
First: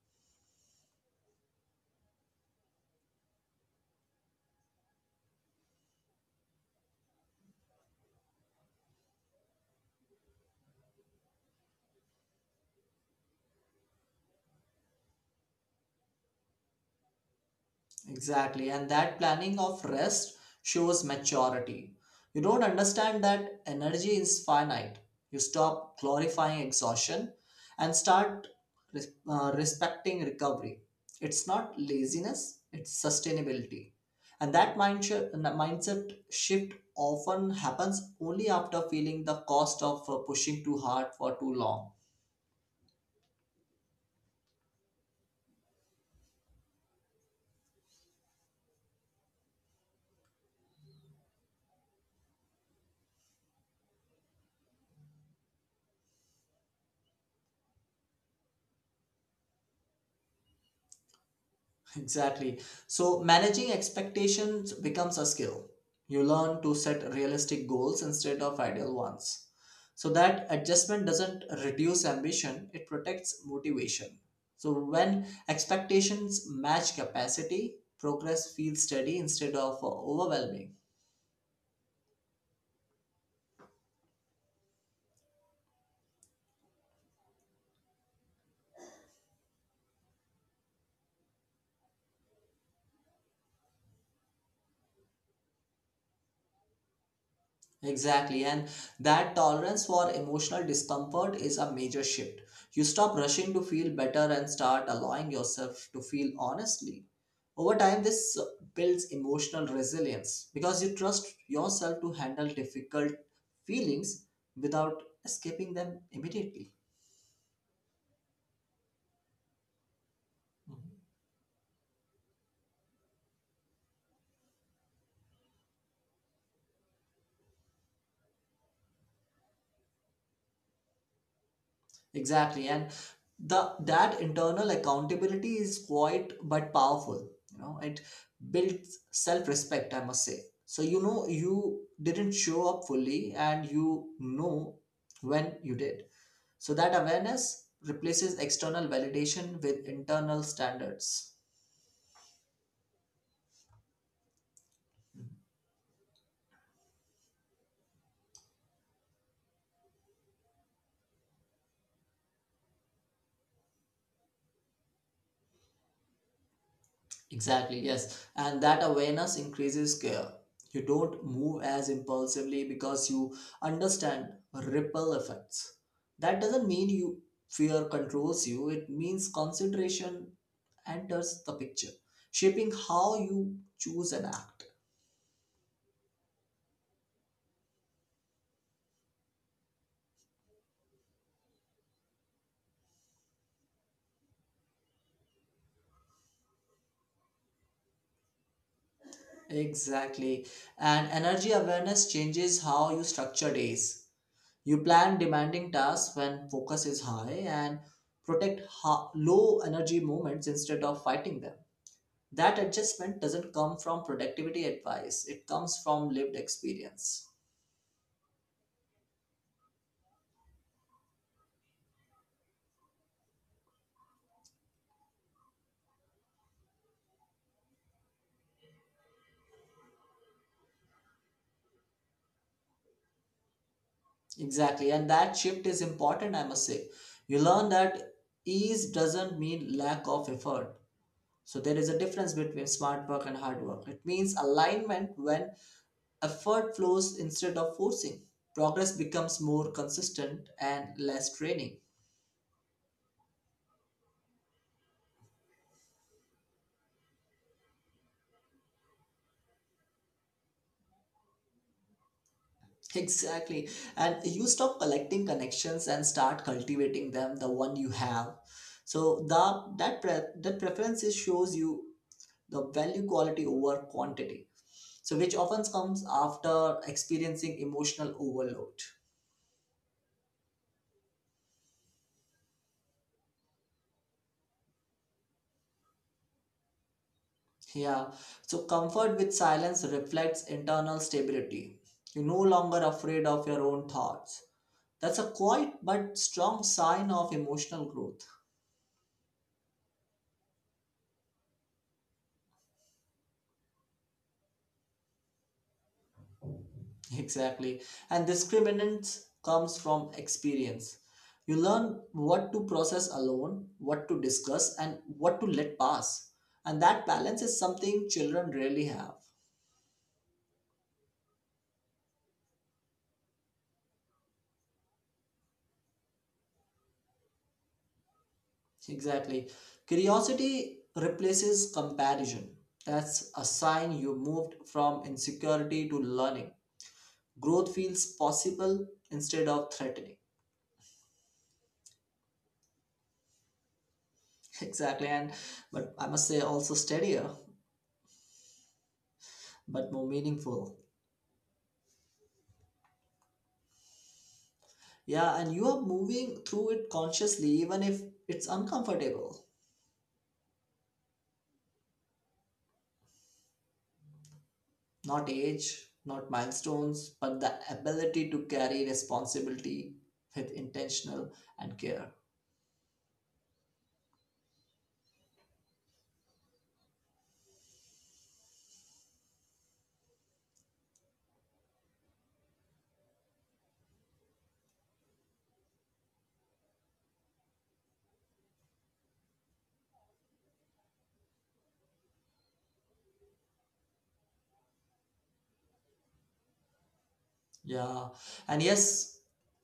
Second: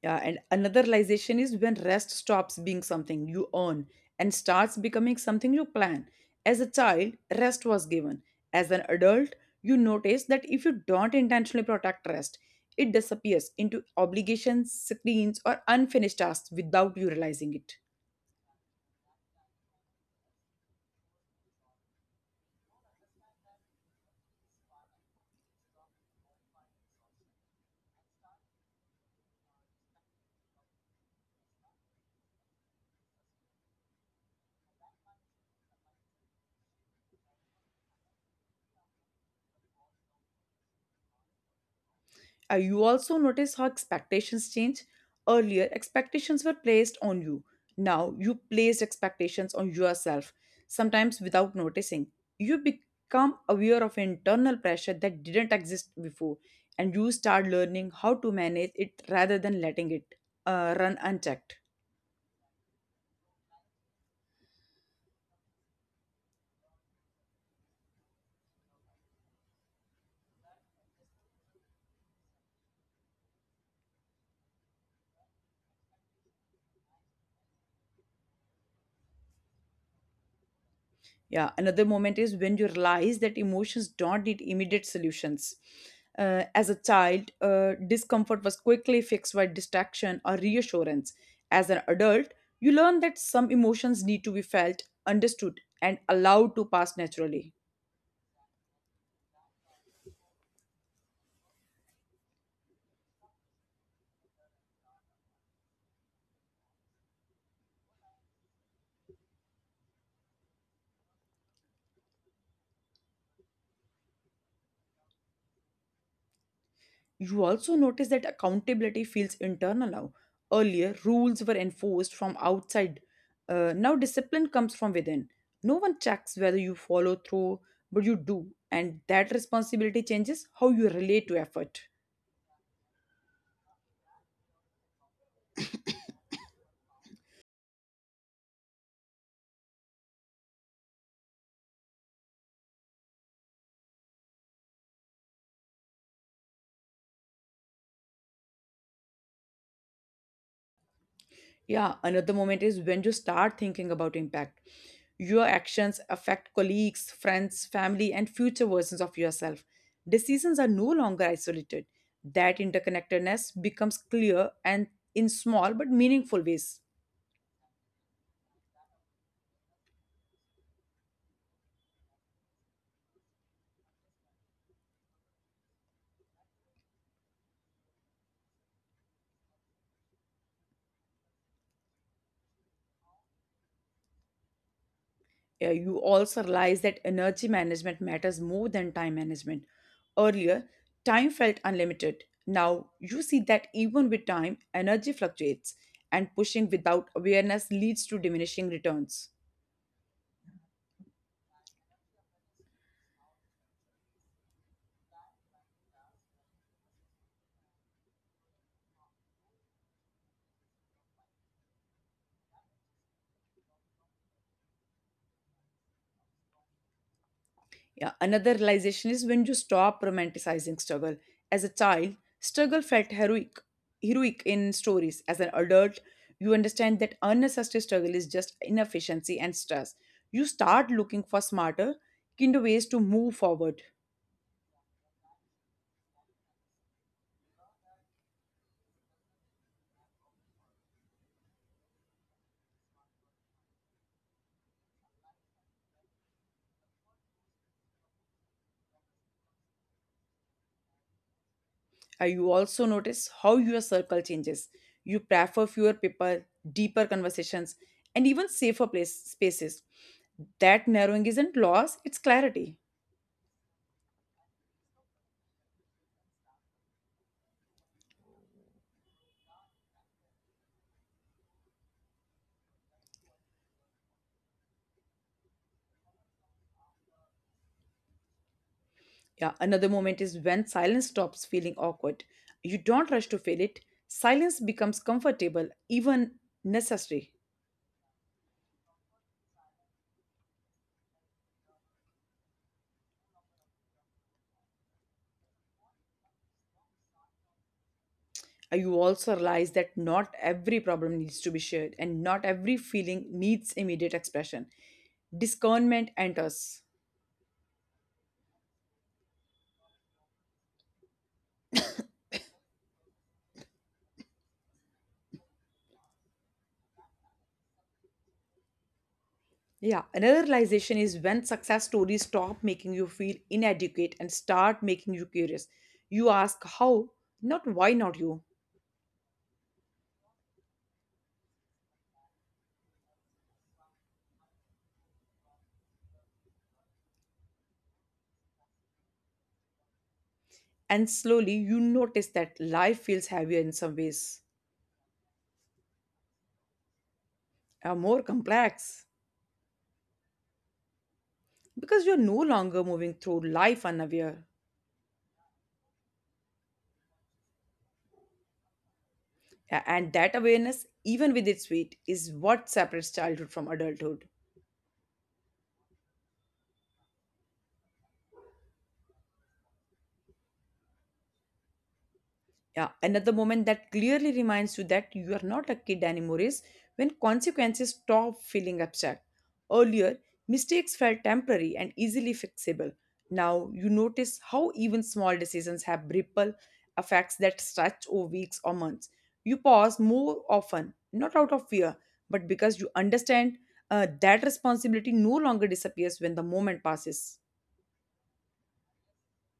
Speaker 1: Yeah, and another realization is when rest stops being something you earn and starts becoming something you plan. As a child, rest was given. As an adult, you notice that if you don't intentionally protect rest, it disappears into obligations, screens, or unfinished tasks without you realizing it.
Speaker 2: Exactly. And that planning of rest shows maturity. You don't understand that energy is finite. You stop glorifying exhaustion and start respecting recovery. It's not laziness, it's sustainability. And that mindset shift often happens only after feeling the cost of pushing too hard for too long.
Speaker 1: You also notice how expectations change. Earlier, expectations were placed on you. Now, you placed expectations on yourself, sometimes without noticing. You become aware of internal pressure that didn't exist before, and you start learning how to manage it rather than letting it run unchecked.
Speaker 2: Exactly. So managing expectations becomes a skill. You learn to set realistic goals instead of ideal ones. So that adjustment doesn't reduce ambition, it protects motivation. So when expectations match capacity, progress feels steady instead of overwhelming.
Speaker 1: Yeah, another moment is when you realize that emotions don't need immediate solutions. As a child, discomfort was quickly fixed by distraction or reassurance. As an adult, you learn that some emotions need to be felt, understood, and allowed to pass naturally.
Speaker 2: Exactly, and that tolerance for emotional discomfort is a major shift. You stop rushing to feel better and start allowing yourself to feel honestly. Over time, this builds emotional resilience because you trust yourself to handle difficult feelings without escaping them immediately.
Speaker 1: You also notice that accountability feels internal now. Earlier,
Speaker 2: Mhm.
Speaker 1: rules were enforced from outside. Now, discipline comes from within. No one checks whether you follow through, but you do. And that responsibility changes how you relate to effort.
Speaker 2: Exactly. And the that internal accountability is quiet but powerful. You know, it builds self-respect, I must say. So you know you didn't show up fully and you know when you did. So that awareness replaces external validation with internal standards.
Speaker 1: Yeah, another moment is when you start thinking about impact. Your actions affect colleagues, friends, family, and future versions of yourself. Decisions are no longer isolated. That interconnectedness becomes clear and in small but meaningful ways.
Speaker 2: Exactly, yes. And that awareness increases care. You don't move as impulsively because you understand ripple effects. That doesn't mean you fear controls you, it means consideration enters the picture, shaping how you choose and act.
Speaker 1: Yeah, you also realize that energy management matters more than time management. Earlier, time felt unlimited. Now, you see that even with time, energy fluctuates, and pushing without awareness leads to diminishing returns.
Speaker 2: Exactly. And energy awareness changes how you structure days. You plan demanding tasks when focus is high and protect low energy moments instead of fighting them. That adjustment doesn't come from productivity advice, it comes from lived experience.
Speaker 1: Yeah, another realization is when you stop romanticizing struggle. As a child, struggle felt heroic, heroic in stories. As an adult, you understand that unnecessary struggle is just inefficiency and stress. You start looking for smarter, kinder ways to move forward.
Speaker 2: Exactly, and that shift is important, I must say. You learn that ease doesn't mean lack of effort. So, there is a difference between smart work and hard work. It means alignment when effort flows instead of forcing. Progress becomes more consistent and less draining.
Speaker 1: You also notice how your circle changes. You prefer fewer people, deeper conversations, and even safer spaces. That narrowing isn't loss, it's clarity.
Speaker 2: Exactly. And you stop collecting connections and start cultivating them, the one you have. So the that pre- that preferences shows you the value quality over quantity. So which often comes after experiencing emotional overload.
Speaker 1: Yeah, another moment is when silence stops feeling awkward. You don't rush to fill it. Silence becomes comfortable, even necessary.
Speaker 2: Yeah. So comfort with silence reflects internal stability. You're no longer afraid of your own thoughts. That's a quiet but strong sign of emotional growth.
Speaker 1: You also realize that not every problem needs to be shared and not every feeling needs immediate expression. Discernment enters.
Speaker 2: Exactly. And discriminants comes from experience. You learn what to process alone, what to discuss, and what to let pass. And that balance is something children rarely have.
Speaker 1: Yeah, another realization is when success stories stop making you feel inadequate and start making you curious. You ask how, not why not you.
Speaker 2: Exactly. Curiosity replaces comparison. That's a sign you moved from insecurity to learning. Growth feels possible instead of threatening.
Speaker 1: And slowly you notice that life feels heavier in some ways.
Speaker 2: Exactly. And but I must say also steadier,
Speaker 1: Are more complex
Speaker 2: but more meaningful.
Speaker 1: because you're no longer moving through life unaware.
Speaker 2: Yeah, and you are moving through it consciously, even if it's uncomfortable.
Speaker 1: And that awareness, even with its weight, is what separates childhood from adulthood.
Speaker 2: Not age, not milestones, but the ability to carry responsibility with intentional and care.
Speaker 1: Yeah, another moment that clearly reminds you that you are not a kid anymore is when consequences stop feeling abstract. Earlier, mistakes felt temporary and easily fixable. Now you notice how even small decisions have ripple effects that stretch over weeks or months. You pause more often, not out of fear, but because you understand that responsibility no longer disappears when the moment passes.
Speaker 2: Yeah. And yes,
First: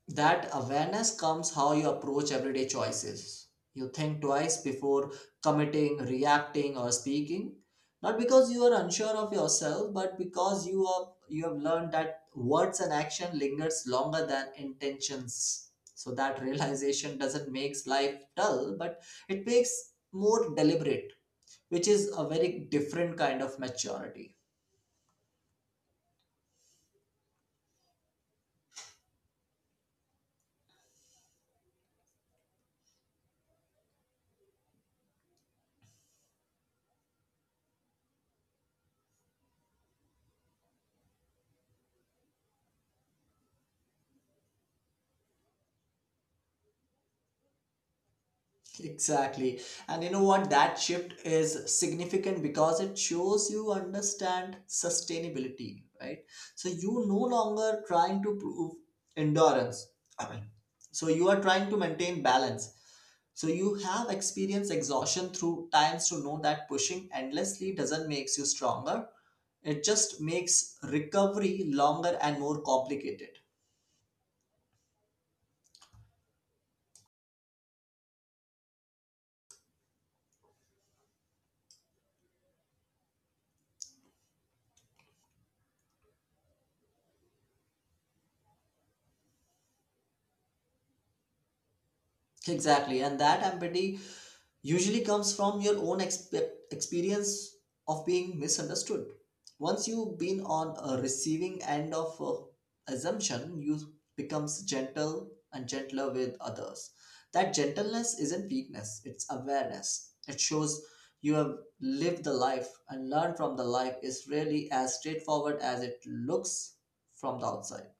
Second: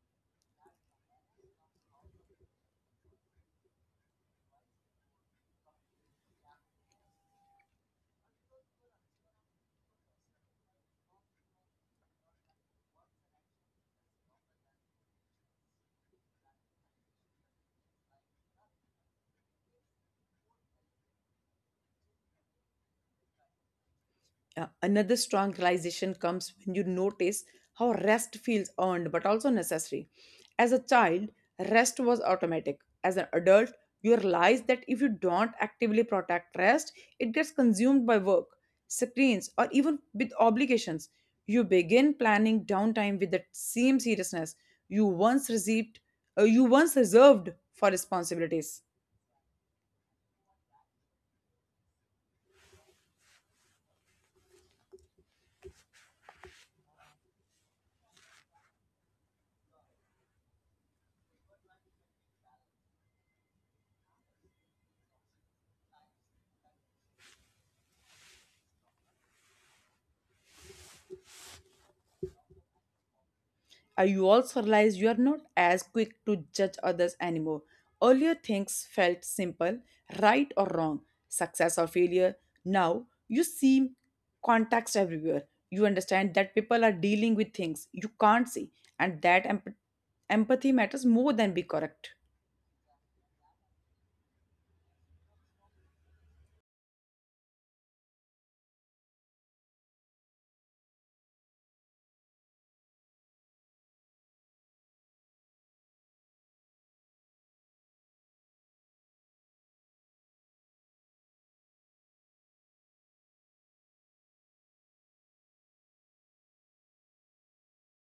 Speaker 2: that awareness comes how you approach everyday choices. You think twice before committing, reacting, or speaking. Not because you are unsure of yourself, but because you have learned that words and action lingers longer than intentions. So that realization doesn't make life dull, but it makes more deliberate, which is a very different kind of maturity.
Speaker 1: Another strong realization comes when you notice how rest feels earned but also necessary. As a child, rest was automatic. As an adult, you realize that if you don't actively protect rest, it gets consumed by work, screens, or even with obligations. You begin planning downtime with the same seriousness you once received, you once reserved for responsibilities.
Speaker 2: Exactly. And you know what? That shift is significant because it shows you understand sustainability, right? So you no longer trying to prove endurance. I mean, so you are trying to maintain balance. So you have experienced exhaustion through times to know that pushing endlessly doesn't makes you stronger. It just makes recovery longer and more complicated.
Speaker 1: You also realize you are not as quick to judge others anymore. Earlier, things felt simple right or wrong, success or failure. Now, you see context everywhere. You understand that people are dealing with things you can't see, and that empathy matters more than be correct.
Speaker 2: Exactly, and that empathy usually comes from your own experience of being misunderstood. Once you've been on a receiving end of a assumption, you becomes gentle and gentler with others. That gentleness isn't weakness; it's awareness. It shows you have lived the life and learned from the life is really as straightforward as it looks from the outside.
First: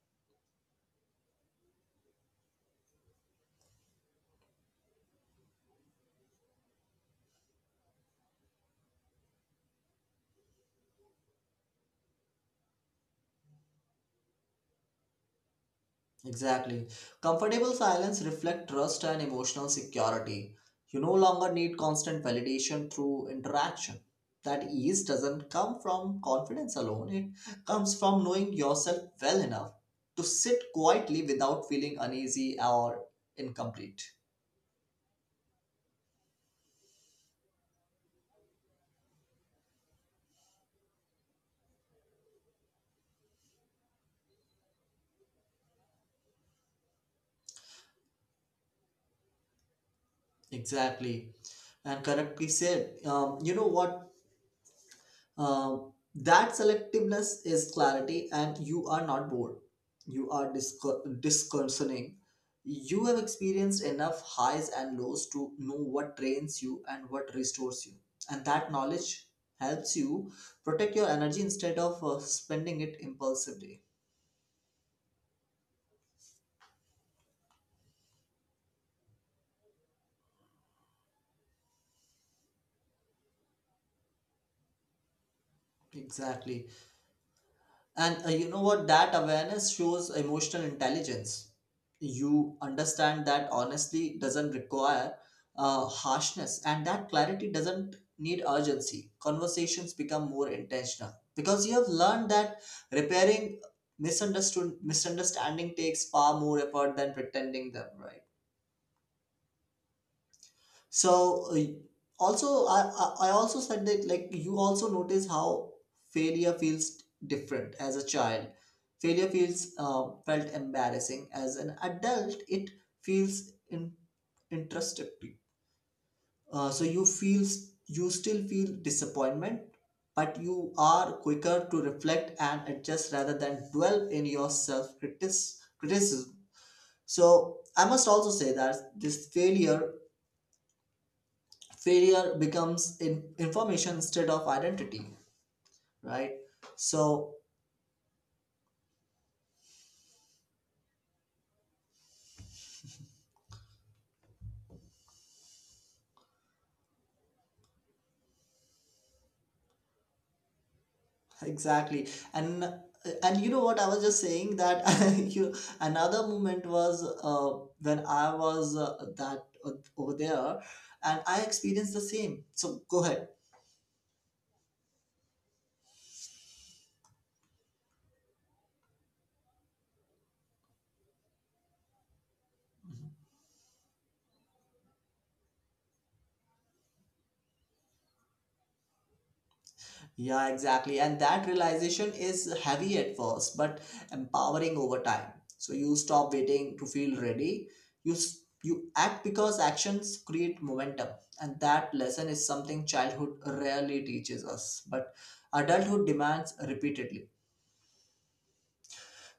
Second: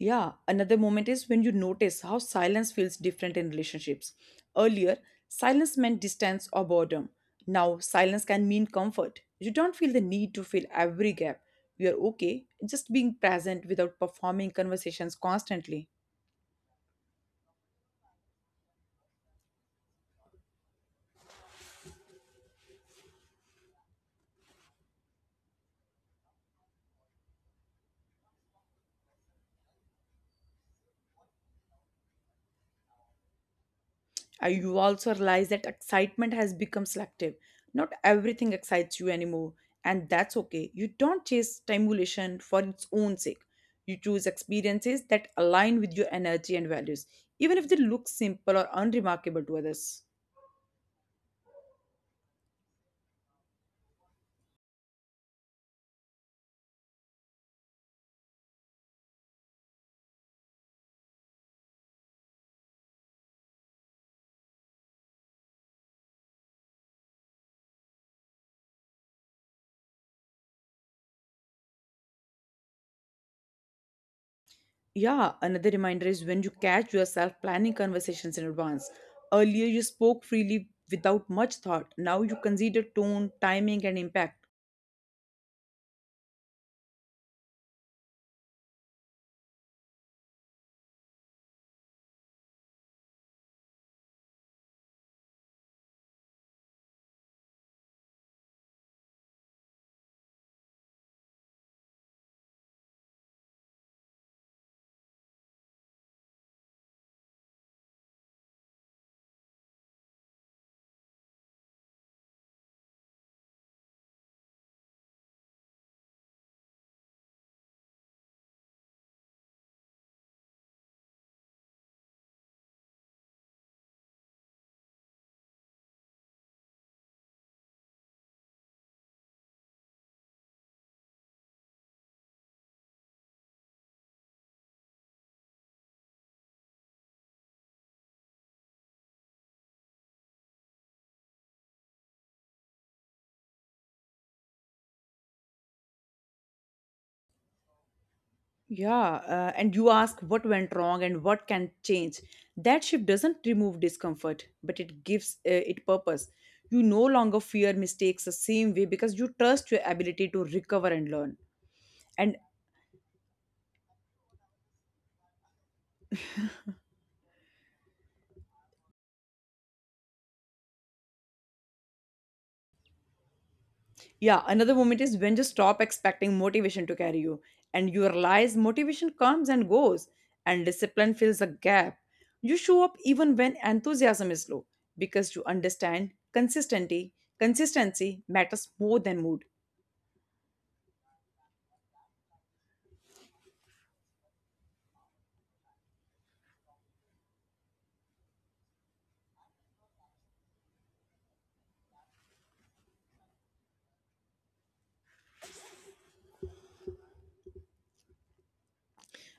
Speaker 1: Yeah, another moment is when you notice how silence feels different in relationships. Earlier, silence meant distance or boredom. Now, silence can mean comfort. You don't feel the need to fill every gap. You are okay just being present without performing conversations constantly.
Speaker 2: Exactly. Comfortable silence reflect trust and emotional security. You no longer need constant validation through interaction. That ease doesn't come from confidence alone. It comes from knowing yourself well enough to sit quietly without feeling uneasy or incomplete.
Speaker 1: You also realize that excitement has become selective. Not everything excites you anymore, and that's okay. You don't chase stimulation for its own sake. You choose experiences that align with your energy and values, even if they look simple or unremarkable to others.
Speaker 2: Exactly. And correctly said, you know what? Uh, that selectiveness is clarity, and you are not bored. You are disconcerning. You have experienced enough highs and lows to know what drains you and what restores you. And that knowledge helps you protect your energy instead of spending it impulsively.
Speaker 1: Yeah, another reminder is when you catch yourself planning conversations in advance. Earlier, you spoke freely without much thought. Now you consider tone, timing, and impact.
Speaker 2: Exactly. And you know what? That awareness shows emotional intelligence. You understand that honesty doesn't require harshness, and that clarity doesn't need urgency. Conversations become more intentional because you have learned that repairing misunderstood misunderstanding takes far more effort than pretending them right. So also I also said that like you also notice how failure feels different as a child. Failure feels felt embarrassing. As an adult, it feels introspective. So you still feel disappointment, but you are quicker to reflect and adjust rather than dwell in your self criticism. So I must also say that this failure becomes in information instead of identity, right? So
Speaker 1: Yeah, and you ask what went wrong and what can change. That shift doesn't remove discomfort, but it gives it purpose. You no longer fear mistakes the same way because you trust your ability to recover and learn.
Speaker 2: exactly.
Speaker 1: And
Speaker 2: And and you know what I was just saying that you another moment was when I was that over there and I experienced the same, so go ahead.
Speaker 1: Yeah, another moment is when you stop expecting motivation to carry you and you realize motivation comes and goes and discipline fills the gap. You show up even when enthusiasm is low because you understand consistency matters more than mood.
Speaker 2: Yeah, exactly. And that realization is heavy at first, but empowering over time. So you stop waiting to feel ready. You act because actions create momentum. And that lesson is something childhood rarely teaches us, but adulthood demands repeatedly.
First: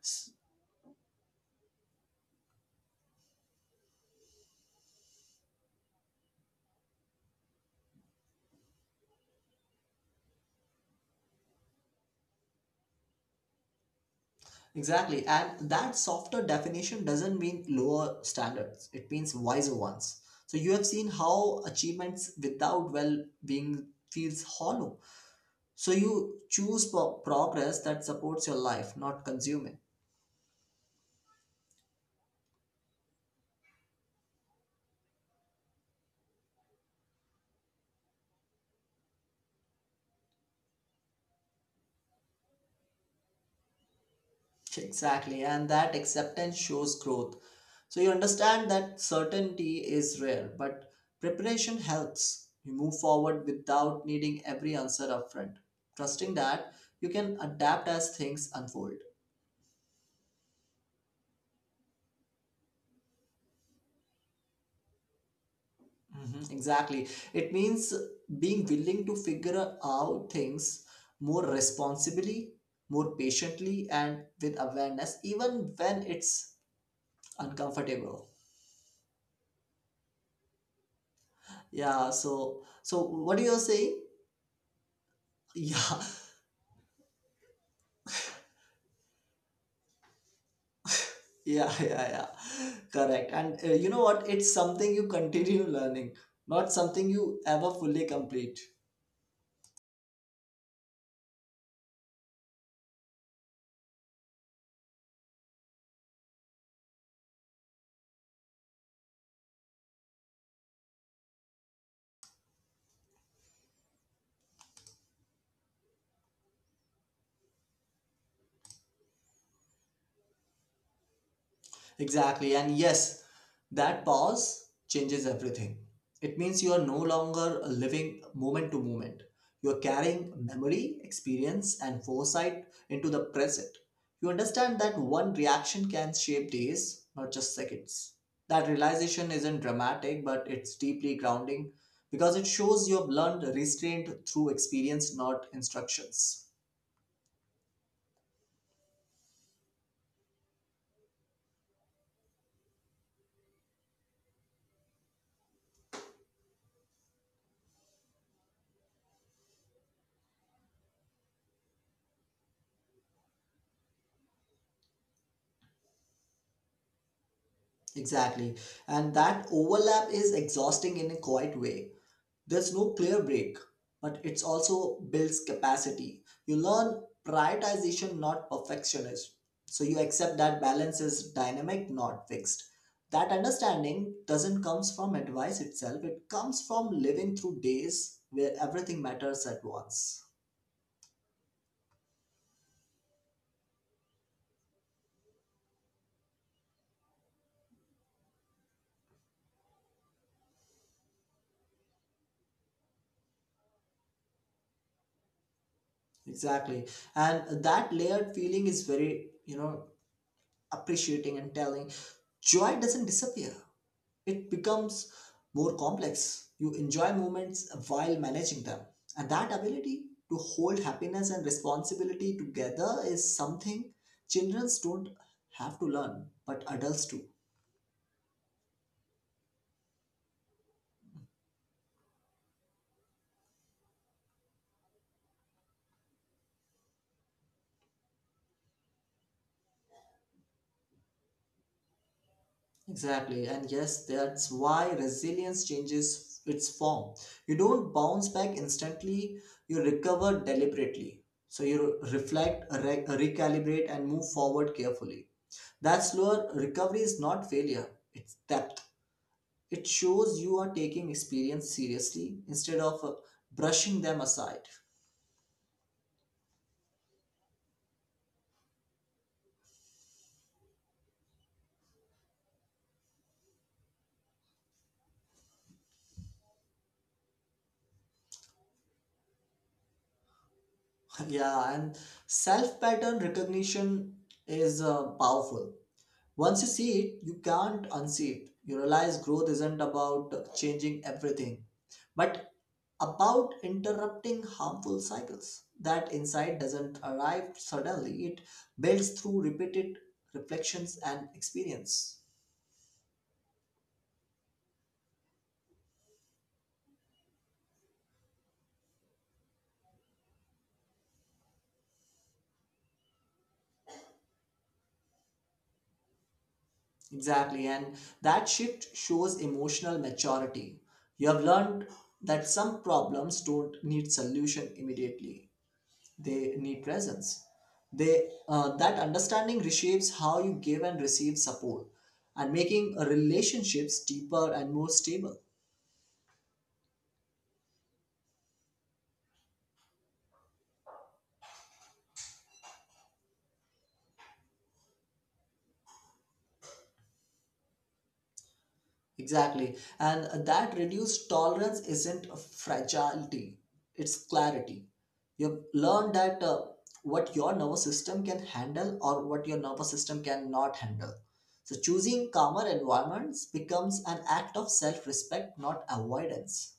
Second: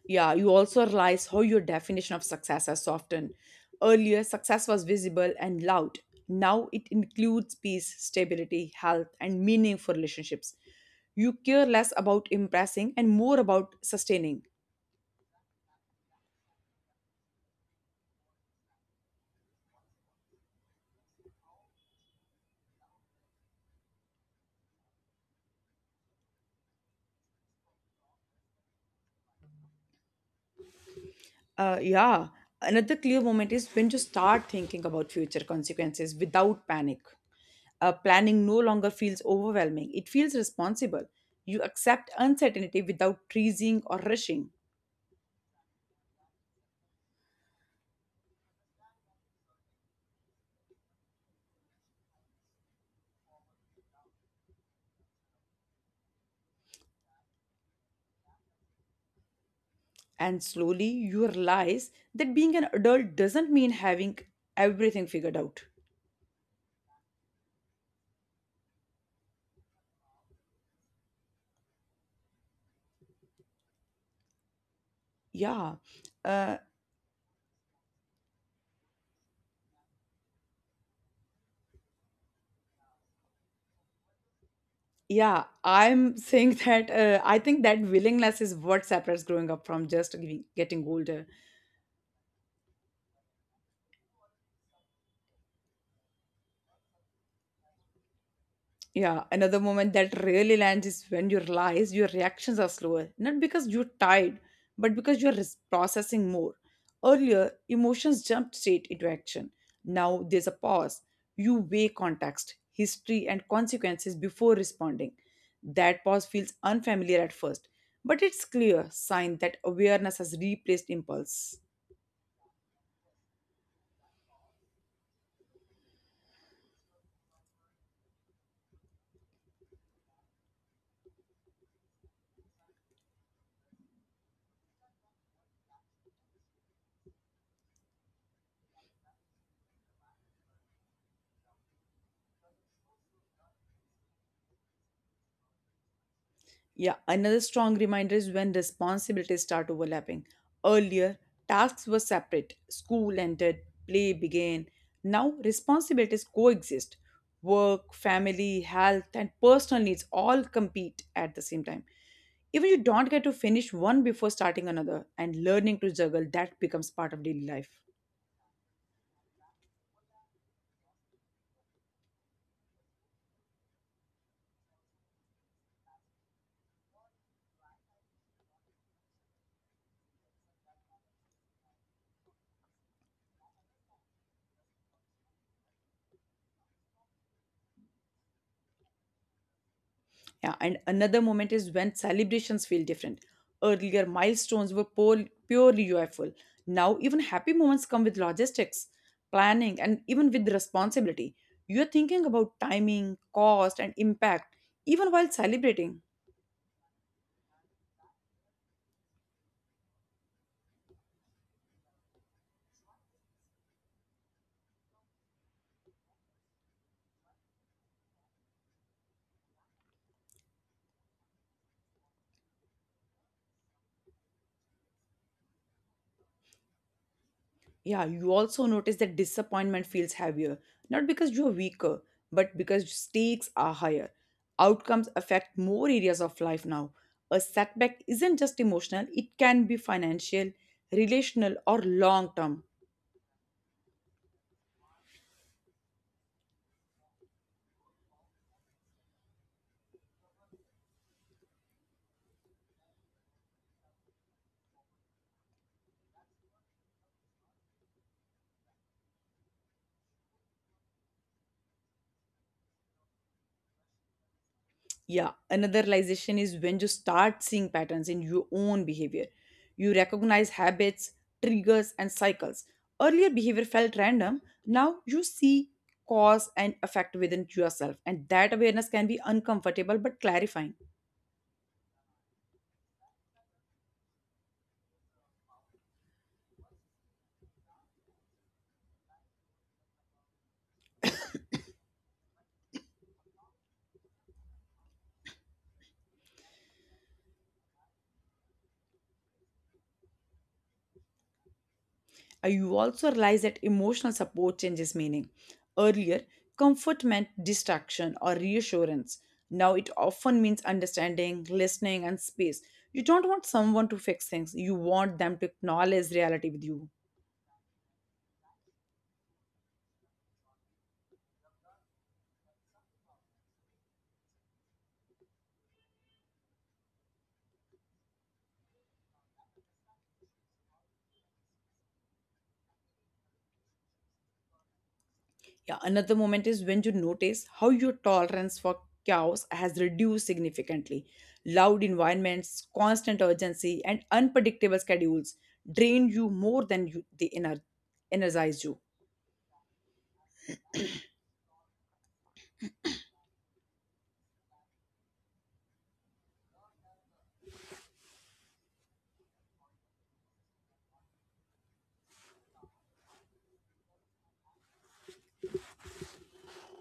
Speaker 2: S-
Speaker 1: Yeah, you also realize how your definition of success has softened. Earlier, success was visible and loud. Now it includes peace, stability, health, and meaningful relationships. You care less about impressing and more about sustaining.
Speaker 2: exactly. And that softer definition doesn't mean lower standards. It means wiser ones. So you have seen how achievements without well being feels hollow. So you choose progress that supports your life, not consuming.
Speaker 1: Uh, yeah, Another clear moment is when you start thinking about future consequences without panic. Planning no longer feels overwhelming, it feels responsible. You accept uncertainty without freezing or rushing.
Speaker 2: Exactly, and that acceptance shows growth. So you understand that certainty is rare, but preparation helps. You move forward without needing every answer upfront, trusting that you can adapt as things unfold.
Speaker 1: And slowly you realize that being an adult doesn't mean having everything figured out.
Speaker 2: Mhm. Exactly. It means being willing to figure out things more responsibly, more patiently, and with awareness, even
Speaker 1: Yeah.
Speaker 2: when it's
Speaker 1: Uh,
Speaker 2: uncomfortable. So what you're saying,
Speaker 1: yeah,
Speaker 2: yeah.
Speaker 1: I'm saying that I think that willingness is what separates growing up from just getting older.
Speaker 2: Yeah, correct. And you know what, it's something you continue learning, not something you ever fully complete.
Speaker 1: Yeah, another moment that really lands is when you realize your reactions are slower, not because you're tired, but because you're processing more. Earlier, emotions jumped straight into action. Now there's a pause. You weigh context, history, and consequences before responding. That pause feels unfamiliar at first, but it's clear sign that awareness has replaced impulse.
Speaker 2: Exactly. And yes, that pause changes everything. It means you are no longer living moment to moment. You are carrying memory, experience, and foresight into the present. You understand that one reaction can shape days, not just seconds. That realization isn't dramatic, but it's deeply grounding because it shows you have learned restraint through experience, not instructions.
Speaker 1: Yeah, another strong reminder is when responsibilities start overlapping. Earlier, tasks were separate. School ended, play began. Now, responsibilities coexist. Work, family, health, and personal needs all compete at the same time. Even you don't get to finish one before starting another, and learning to juggle that becomes part of daily life.
Speaker 2: Exactly. And that overlap is exhausting in a quiet way. There's no clear break, but it's also builds capacity. You learn prioritization, not perfectionism. So you accept that balance is dynamic, not fixed. That understanding doesn't comes from advice itself. It comes from living through days where everything matters at once.
Speaker 1: Yeah, and another moment is when celebrations feel different. Earlier, milestones were purely joyful. Now, even happy moments come with logistics, planning, and even with responsibility. You're thinking about timing, cost, and impact, even while celebrating.
Speaker 2: Exactly. And that layered feeling is very, you know, appreciating and telling. Joy doesn't disappear. It becomes more complex. You enjoy moments while managing them. And that ability to hold happiness and responsibility together is something children don't have to learn, but adults do.
Speaker 1: Yeah, you also notice that disappointment feels heavier, not because you're weaker, but because stakes are higher. Outcomes affect more areas of life now. A setback isn't just emotional, it can be financial, relational, or long term.
Speaker 2: Exactly. And yes, that's why resilience changes its form. You don't bounce back instantly, you recover deliberately. So you reflect, recalibrate, and move forward carefully. That slower recovery is not failure, it's adaptation. It shows you are taking experience seriously instead of brushing them aside.
Speaker 1: Yeah, another realization is when you start seeing patterns in your own behavior. You recognize habits, triggers, and cycles. Earlier, behavior felt random. Now, you see cause and effect within yourself, and that awareness can be uncomfortable but clarifying.
Speaker 2: Yeah, and self pattern recognition is powerful. Once you see it, you can't unsee it. You realize growth isn't about changing everything, but about interrupting harmful cycles. That insight doesn't arrive suddenly, it builds through repeated reflections and experience.
Speaker 1: You also realize that emotional support changes meaning. Earlier, comfort meant distraction or reassurance. Now it often means understanding, listening, and space. You don't want someone to fix things, you want them to acknowledge reality with you.
Speaker 2: Exactly. And that shift shows emotional maturity. You have learned that some problems don't need solution immediately, they need presence. That understanding reshapes how you give and receive support and making relationships deeper and more stable.
Speaker 1: Yeah, another moment is when you notice how your tolerance for chaos has reduced significantly. Loud environments, constant urgency, and unpredictable schedules drain you more than they energize you.
Speaker 2: Exactly. And that reduced tolerance isn't a fragility, it's clarity. You've learned that what your nervous system can handle or what your nervous system cannot handle. So choosing calmer environments becomes an act of self respect, not avoidance.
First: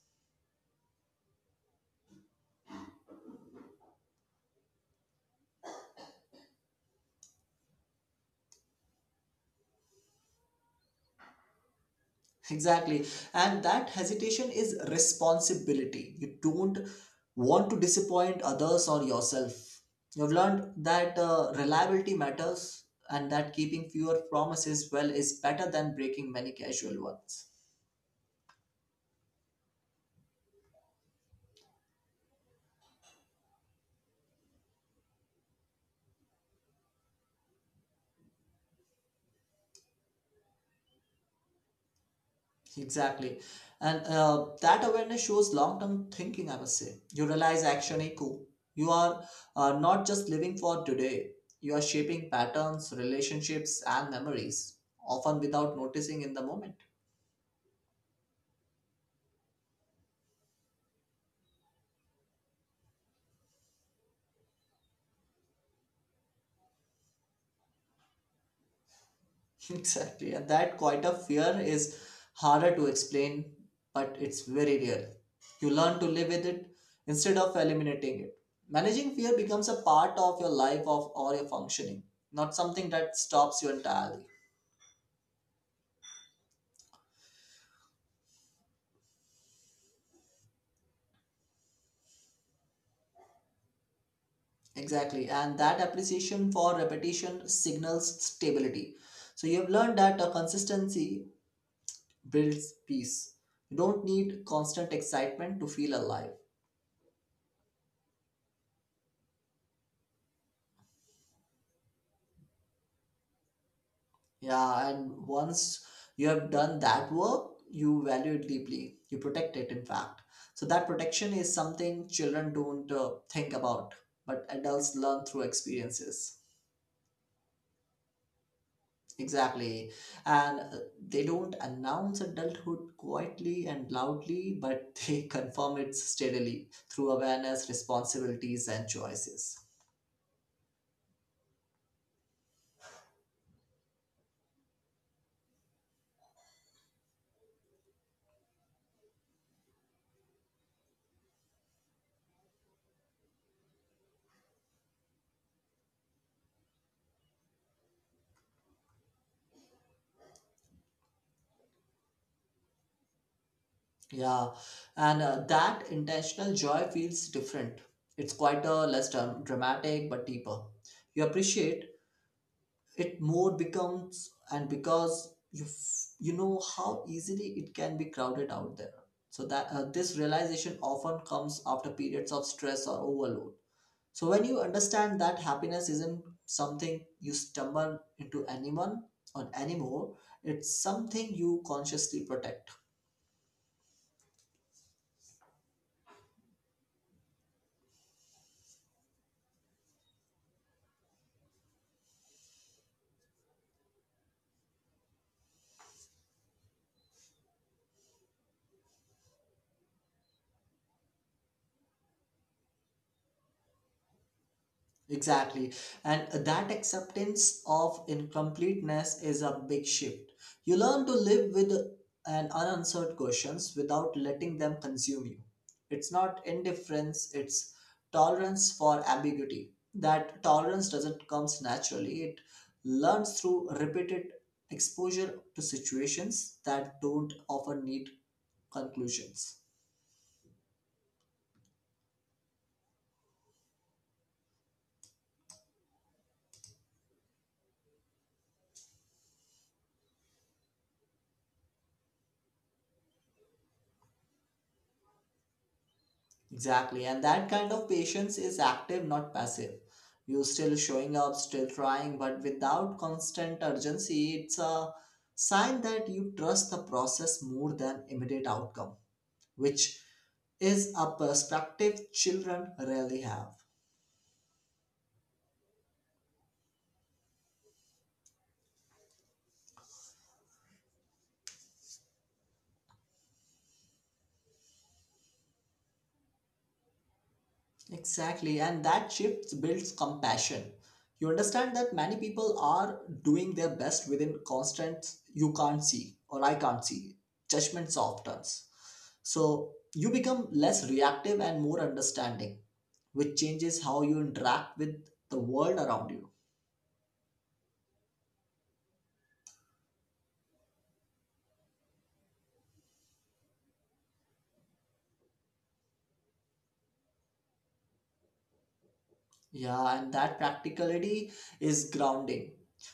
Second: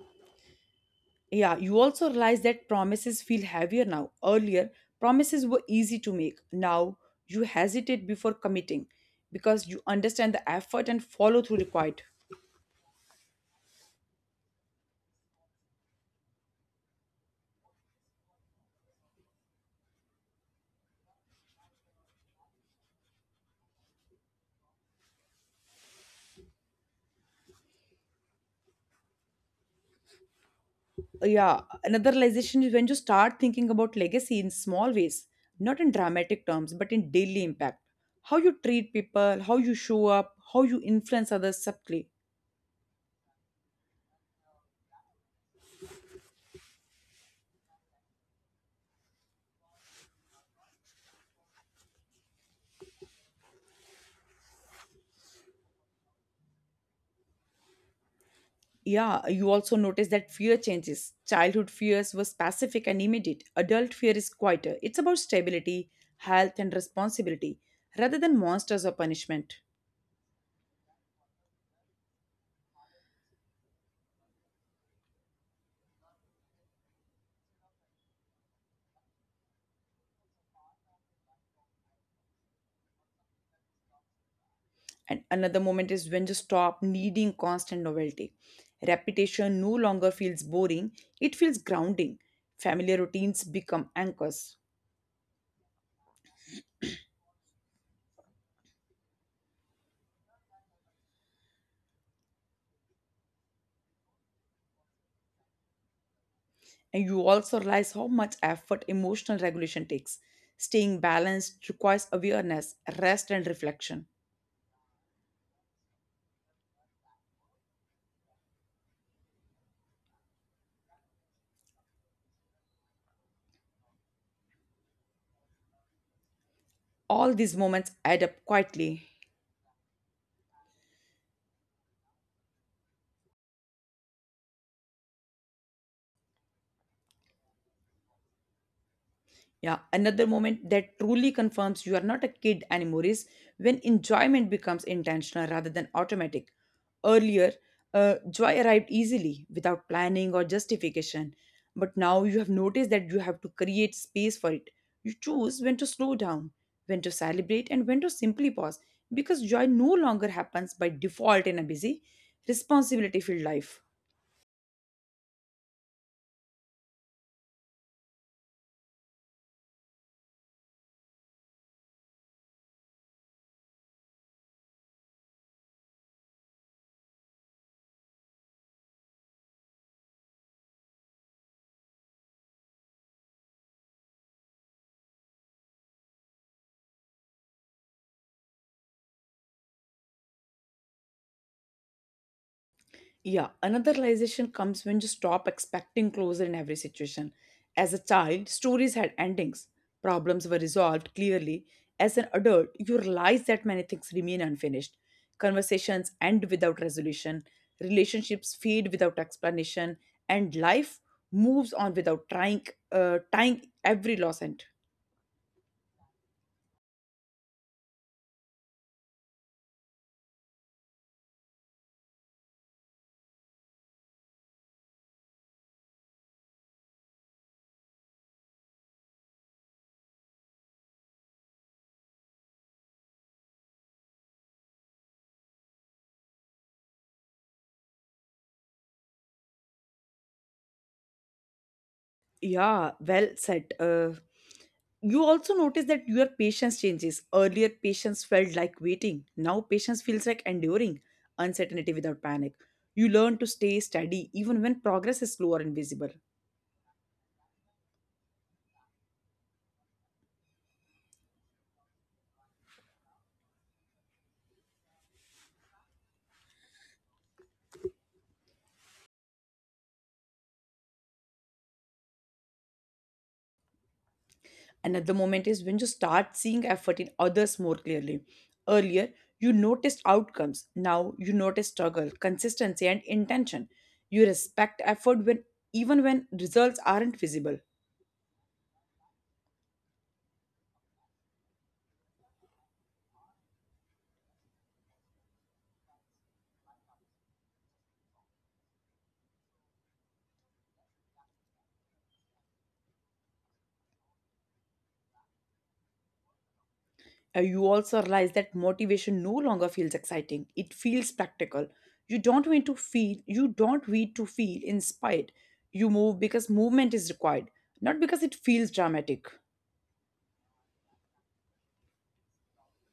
Speaker 1: Yeah, you also realize that promises feel heavier now. Earlier, promises were easy to make. Now, you hesitate before committing because you understand the effort and follow through required.
Speaker 2: Exactly. And that hesitation is responsibility. You don't want to disappoint others or yourself. You've learned that reliability matters and that keeping fewer promises well is better than breaking many casual ones.
Speaker 1: Yeah, another realization is when you start thinking about legacy in small ways, not in dramatic terms, but in daily impact. How you treat people, how you show up, how you influence others subtly.
Speaker 2: Exactly. And that awareness shows long term thinking, I must say. You realize action echo. You are not just living for today, you are shaping patterns, relationships, and memories, often without noticing in the moment.
Speaker 1: Yeah, you also notice that fear changes. Childhood fears were specific and immediate. Adult fear is quieter. It's about stability, health, and responsibility rather than monsters or punishment.
Speaker 2: Exactly. And that quite a fear is harder to explain, but it's very real. You learn to live with it instead of eliminating it. Managing fear becomes a part of your life of or your functioning, not something that stops you entirely.
Speaker 1: And another moment is when you stop needing constant novelty. Repetition no longer feels boring, it feels grounding. Familiar routines become anchors.
Speaker 2: Exactly. And that appreciation for repetition signals stability. So you have learned that a consistency builds peace. You don't need constant excitement to feel alive.
Speaker 1: And you also realize how much effort emotional regulation takes. Staying balanced requires awareness, rest, and reflection.
Speaker 2: Yeah, and once you have done that work, you value it deeply. You protect it, in fact. So that protection is something children don't think about, but adults learn through experiences.
Speaker 1: All these moments add up quietly.
Speaker 2: Exactly. And they don't announce adulthood quietly and loudly, but they confirm it steadily through awareness, responsibilities, and choices.
Speaker 1: Yeah, another moment that truly confirms you are not a kid anymore is when enjoyment becomes intentional rather than automatic. Earlier, joy arrived easily without planning or justification, but now you have noticed that you have to create space for it. You choose when to slow down, when to celebrate, and when to simply pause because joy no longer happens by default in a busy, responsibility filled life.
Speaker 2: Yeah, and that intentional joy feels different. It's quite a less dramatic but deeper. You appreciate it more becomes and because you you know how easily it can be crowded out there. So that this realization often comes after periods of stress or overload. So when you understand that happiness isn't something you stumble into anyone or anymore, it's something you consciously protect.
Speaker 1: Yeah, another realization comes when you stop expecting closure in every situation. As a child, stories had endings, problems were resolved clearly. As an adult, you realize that many things remain unfinished. Conversations end without resolution, relationships fade without explanation, and life moves on without trying, tying every loss end.
Speaker 2: Exactly. And that acceptance of incompleteness is a big shift. You learn to live with an unanswered questions without letting them consume you. It's not indifference, it's tolerance for ambiguity. That tolerance doesn't comes naturally. It learns through repeated exposure to situations that don't often need conclusions.
Speaker 1: Yeah, well said. You also notice that your patience changes. Earlier, patience felt like waiting. Now, patience feels like enduring uncertainty without panic. You learn to stay steady even when progress is slow or invisible.
Speaker 2: Exactly, and that kind of patience is active, not passive. You're still showing up, still trying, but without constant urgency, it's a sign that you trust the process more than immediate outcome, which is a perspective children rarely have.
Speaker 1: Another moment is when you start seeing effort in others more clearly. Earlier, you noticed outcomes. Now you notice struggle, consistency, and intention. You respect effort when even when results aren't visible.
Speaker 2: Exactly, and that shift builds compassion. You understand that many people are doing their best within constant you can't see or I can't see judgments of turns. So you become less reactive and more understanding, which changes how you interact with the world around you.
Speaker 1: You also realize that motivation no longer feels exciting, it feels practical. You don't need to feel inspired. You move because movement is required, not because it feels dramatic.
Speaker 2: Yeah, and that practicality is grounding.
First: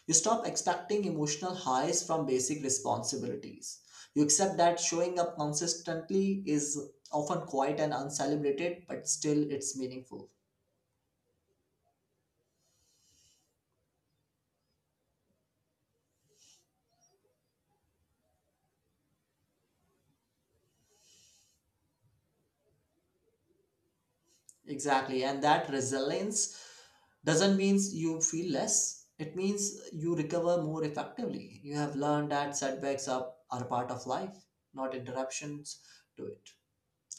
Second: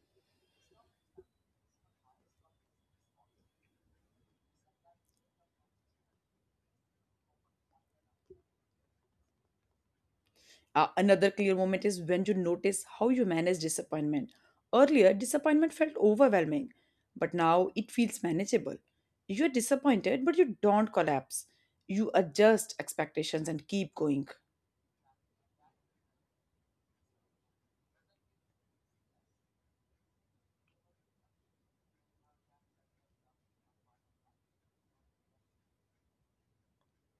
Speaker 2: You stop expecting emotional highs from basic responsibilities. You accept that showing up consistently is often quiet and uncelebrated, but still it's meaningful.
Speaker 1: Another clear moment is when you notice how you manage disappointment. Earlier, disappointment felt overwhelming, but now it feels manageable. You're disappointed, but you don't collapse. You adjust expectations and keep going.
Speaker 2: Exactly. And that resilience doesn't mean you feel less. It means you recover more effectively. You have learned that setbacks are part of life, not interruptions to it.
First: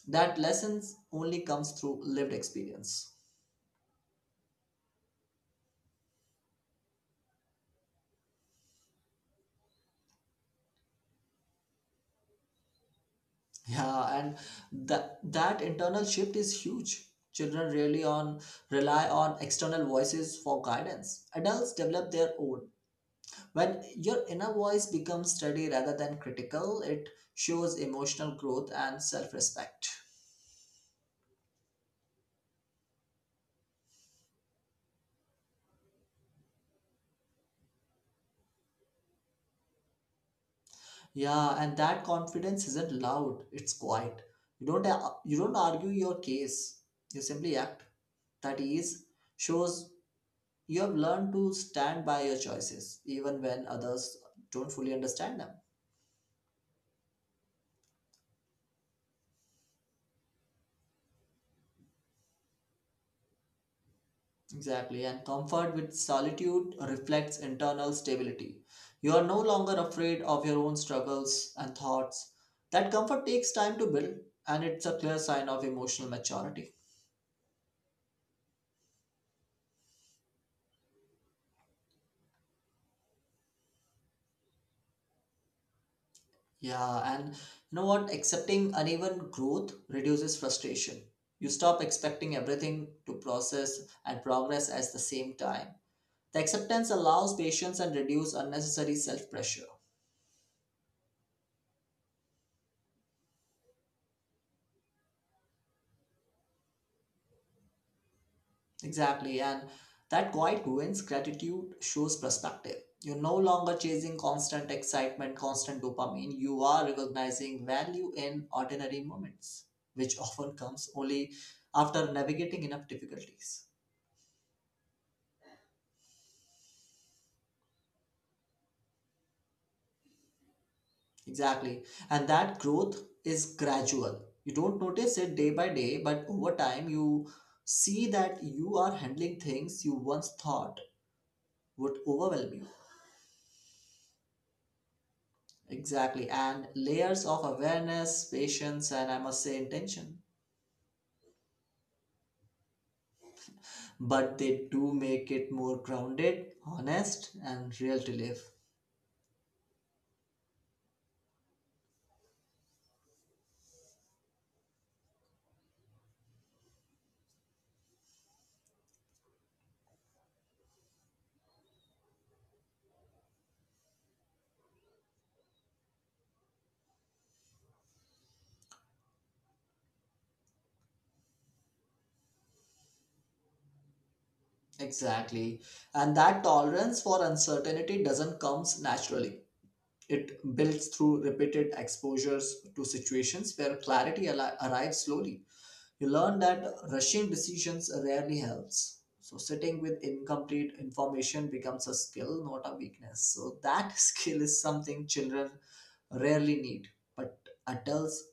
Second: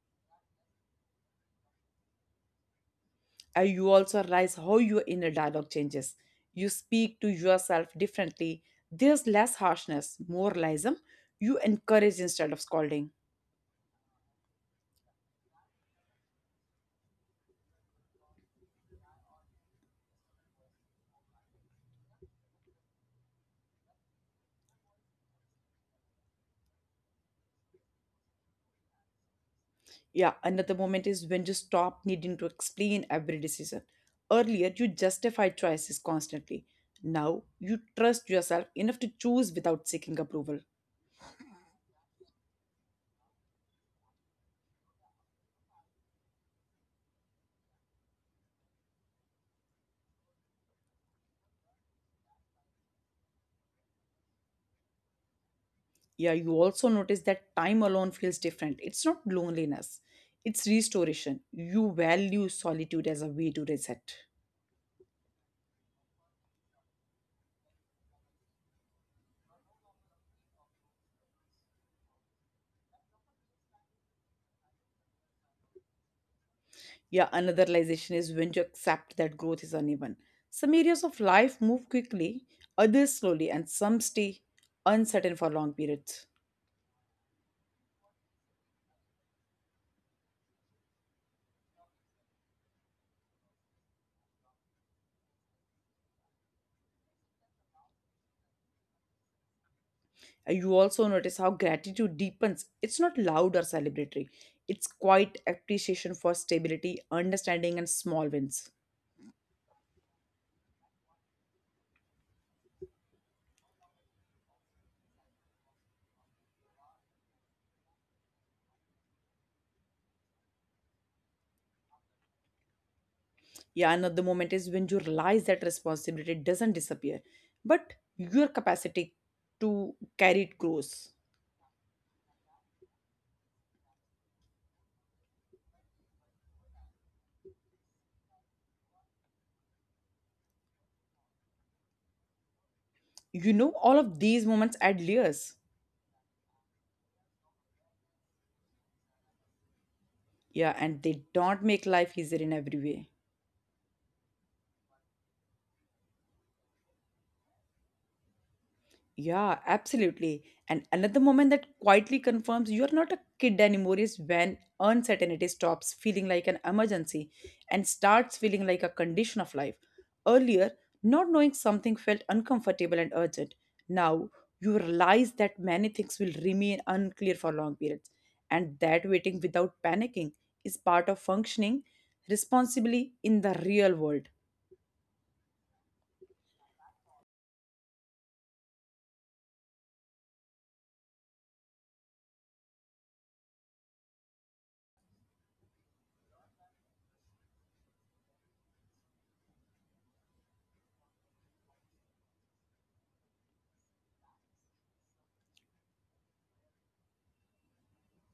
Speaker 2: That lessons only comes through lived experience.
Speaker 1: You also realize how your inner dialogue changes. You speak to yourself differently. There's less harshness, more realism. You encourage instead of scolding.
Speaker 2: Yeah, and that internal shift is huge. Children really on rely on external voices for guidance. Adults develop their own. When your inner voice becomes steady rather than critical, it shows emotional growth and self-respect.
Speaker 1: Yeah, another moment is when you stop needing to explain every decision. Earlier, you justified choices constantly. Now, you trust yourself enough to choose without seeking approval.
Speaker 2: Yeah, and that confidence isn't loud, it's quiet. You don't argue your case. You simply act. That is Shows you have learned to stand by your choices even when others don't fully understand them.
Speaker 1: Yeah, you also notice that time alone feels different. It's not loneliness, it's restoration. You value solitude as a way to reset.
Speaker 2: Exactly, and comfort with solitude reflects internal stability. You are no longer afraid of your own struggles and thoughts. That comfort takes time to build, and it's a clear sign of emotional maturity.
Speaker 1: Yeah, another realization is when you accept that growth is uneven. Some areas of life move quickly, others slowly, and some stay uncertain for long periods.
Speaker 2: Yeah, and you know what? Accepting uneven growth reduces frustration. You stop expecting everything to process and progress at the same time. The acceptance allows patience and reduces unnecessary self pressure.
Speaker 1: You also notice how gratitude deepens. It's not loud or celebratory, it's quite appreciation for stability, understanding, and small wins.
Speaker 2: Exactly, and that quiet wins gratitude shows perspective. You're no longer chasing constant excitement, constant dopamine. You are recognizing value in ordinary moments, which often comes only after navigating enough difficulties.
Speaker 1: Yeah, another moment is when you realize that responsibility doesn't disappear, but your capacity to carry it grows.
Speaker 2: Exactly, and that growth is gradual. You don't notice it day by day, but over time, you see that you are handling things you once thought would overwhelm you.
Speaker 1: You know, all of these moments add layers.
Speaker 2: Exactly. And layers of awareness, patience, and I must say intention.
Speaker 1: Yeah, and they don't make life easier in every way.
Speaker 2: But they do make it more grounded, honest, and real to live.
Speaker 1: Yeah, absolutely. And another moment that quietly confirms you're not a kid anymore is when uncertainty stops feeling like an emergency and starts feeling like a condition of life. Earlier, not knowing something felt uncomfortable and urgent. Now, you realize that many things will remain unclear for long periods, and that waiting without panicking is part of functioning responsibly in the real world.
Speaker 2: Exactly. And that tolerance for uncertainty doesn't comes naturally. It builds through repeated exposures to situations where clarity arrives slowly. You learn that rushing decisions rarely helps. So, sitting with incomplete information becomes a skill, not a weakness. So, that skill is something children rarely need, but adults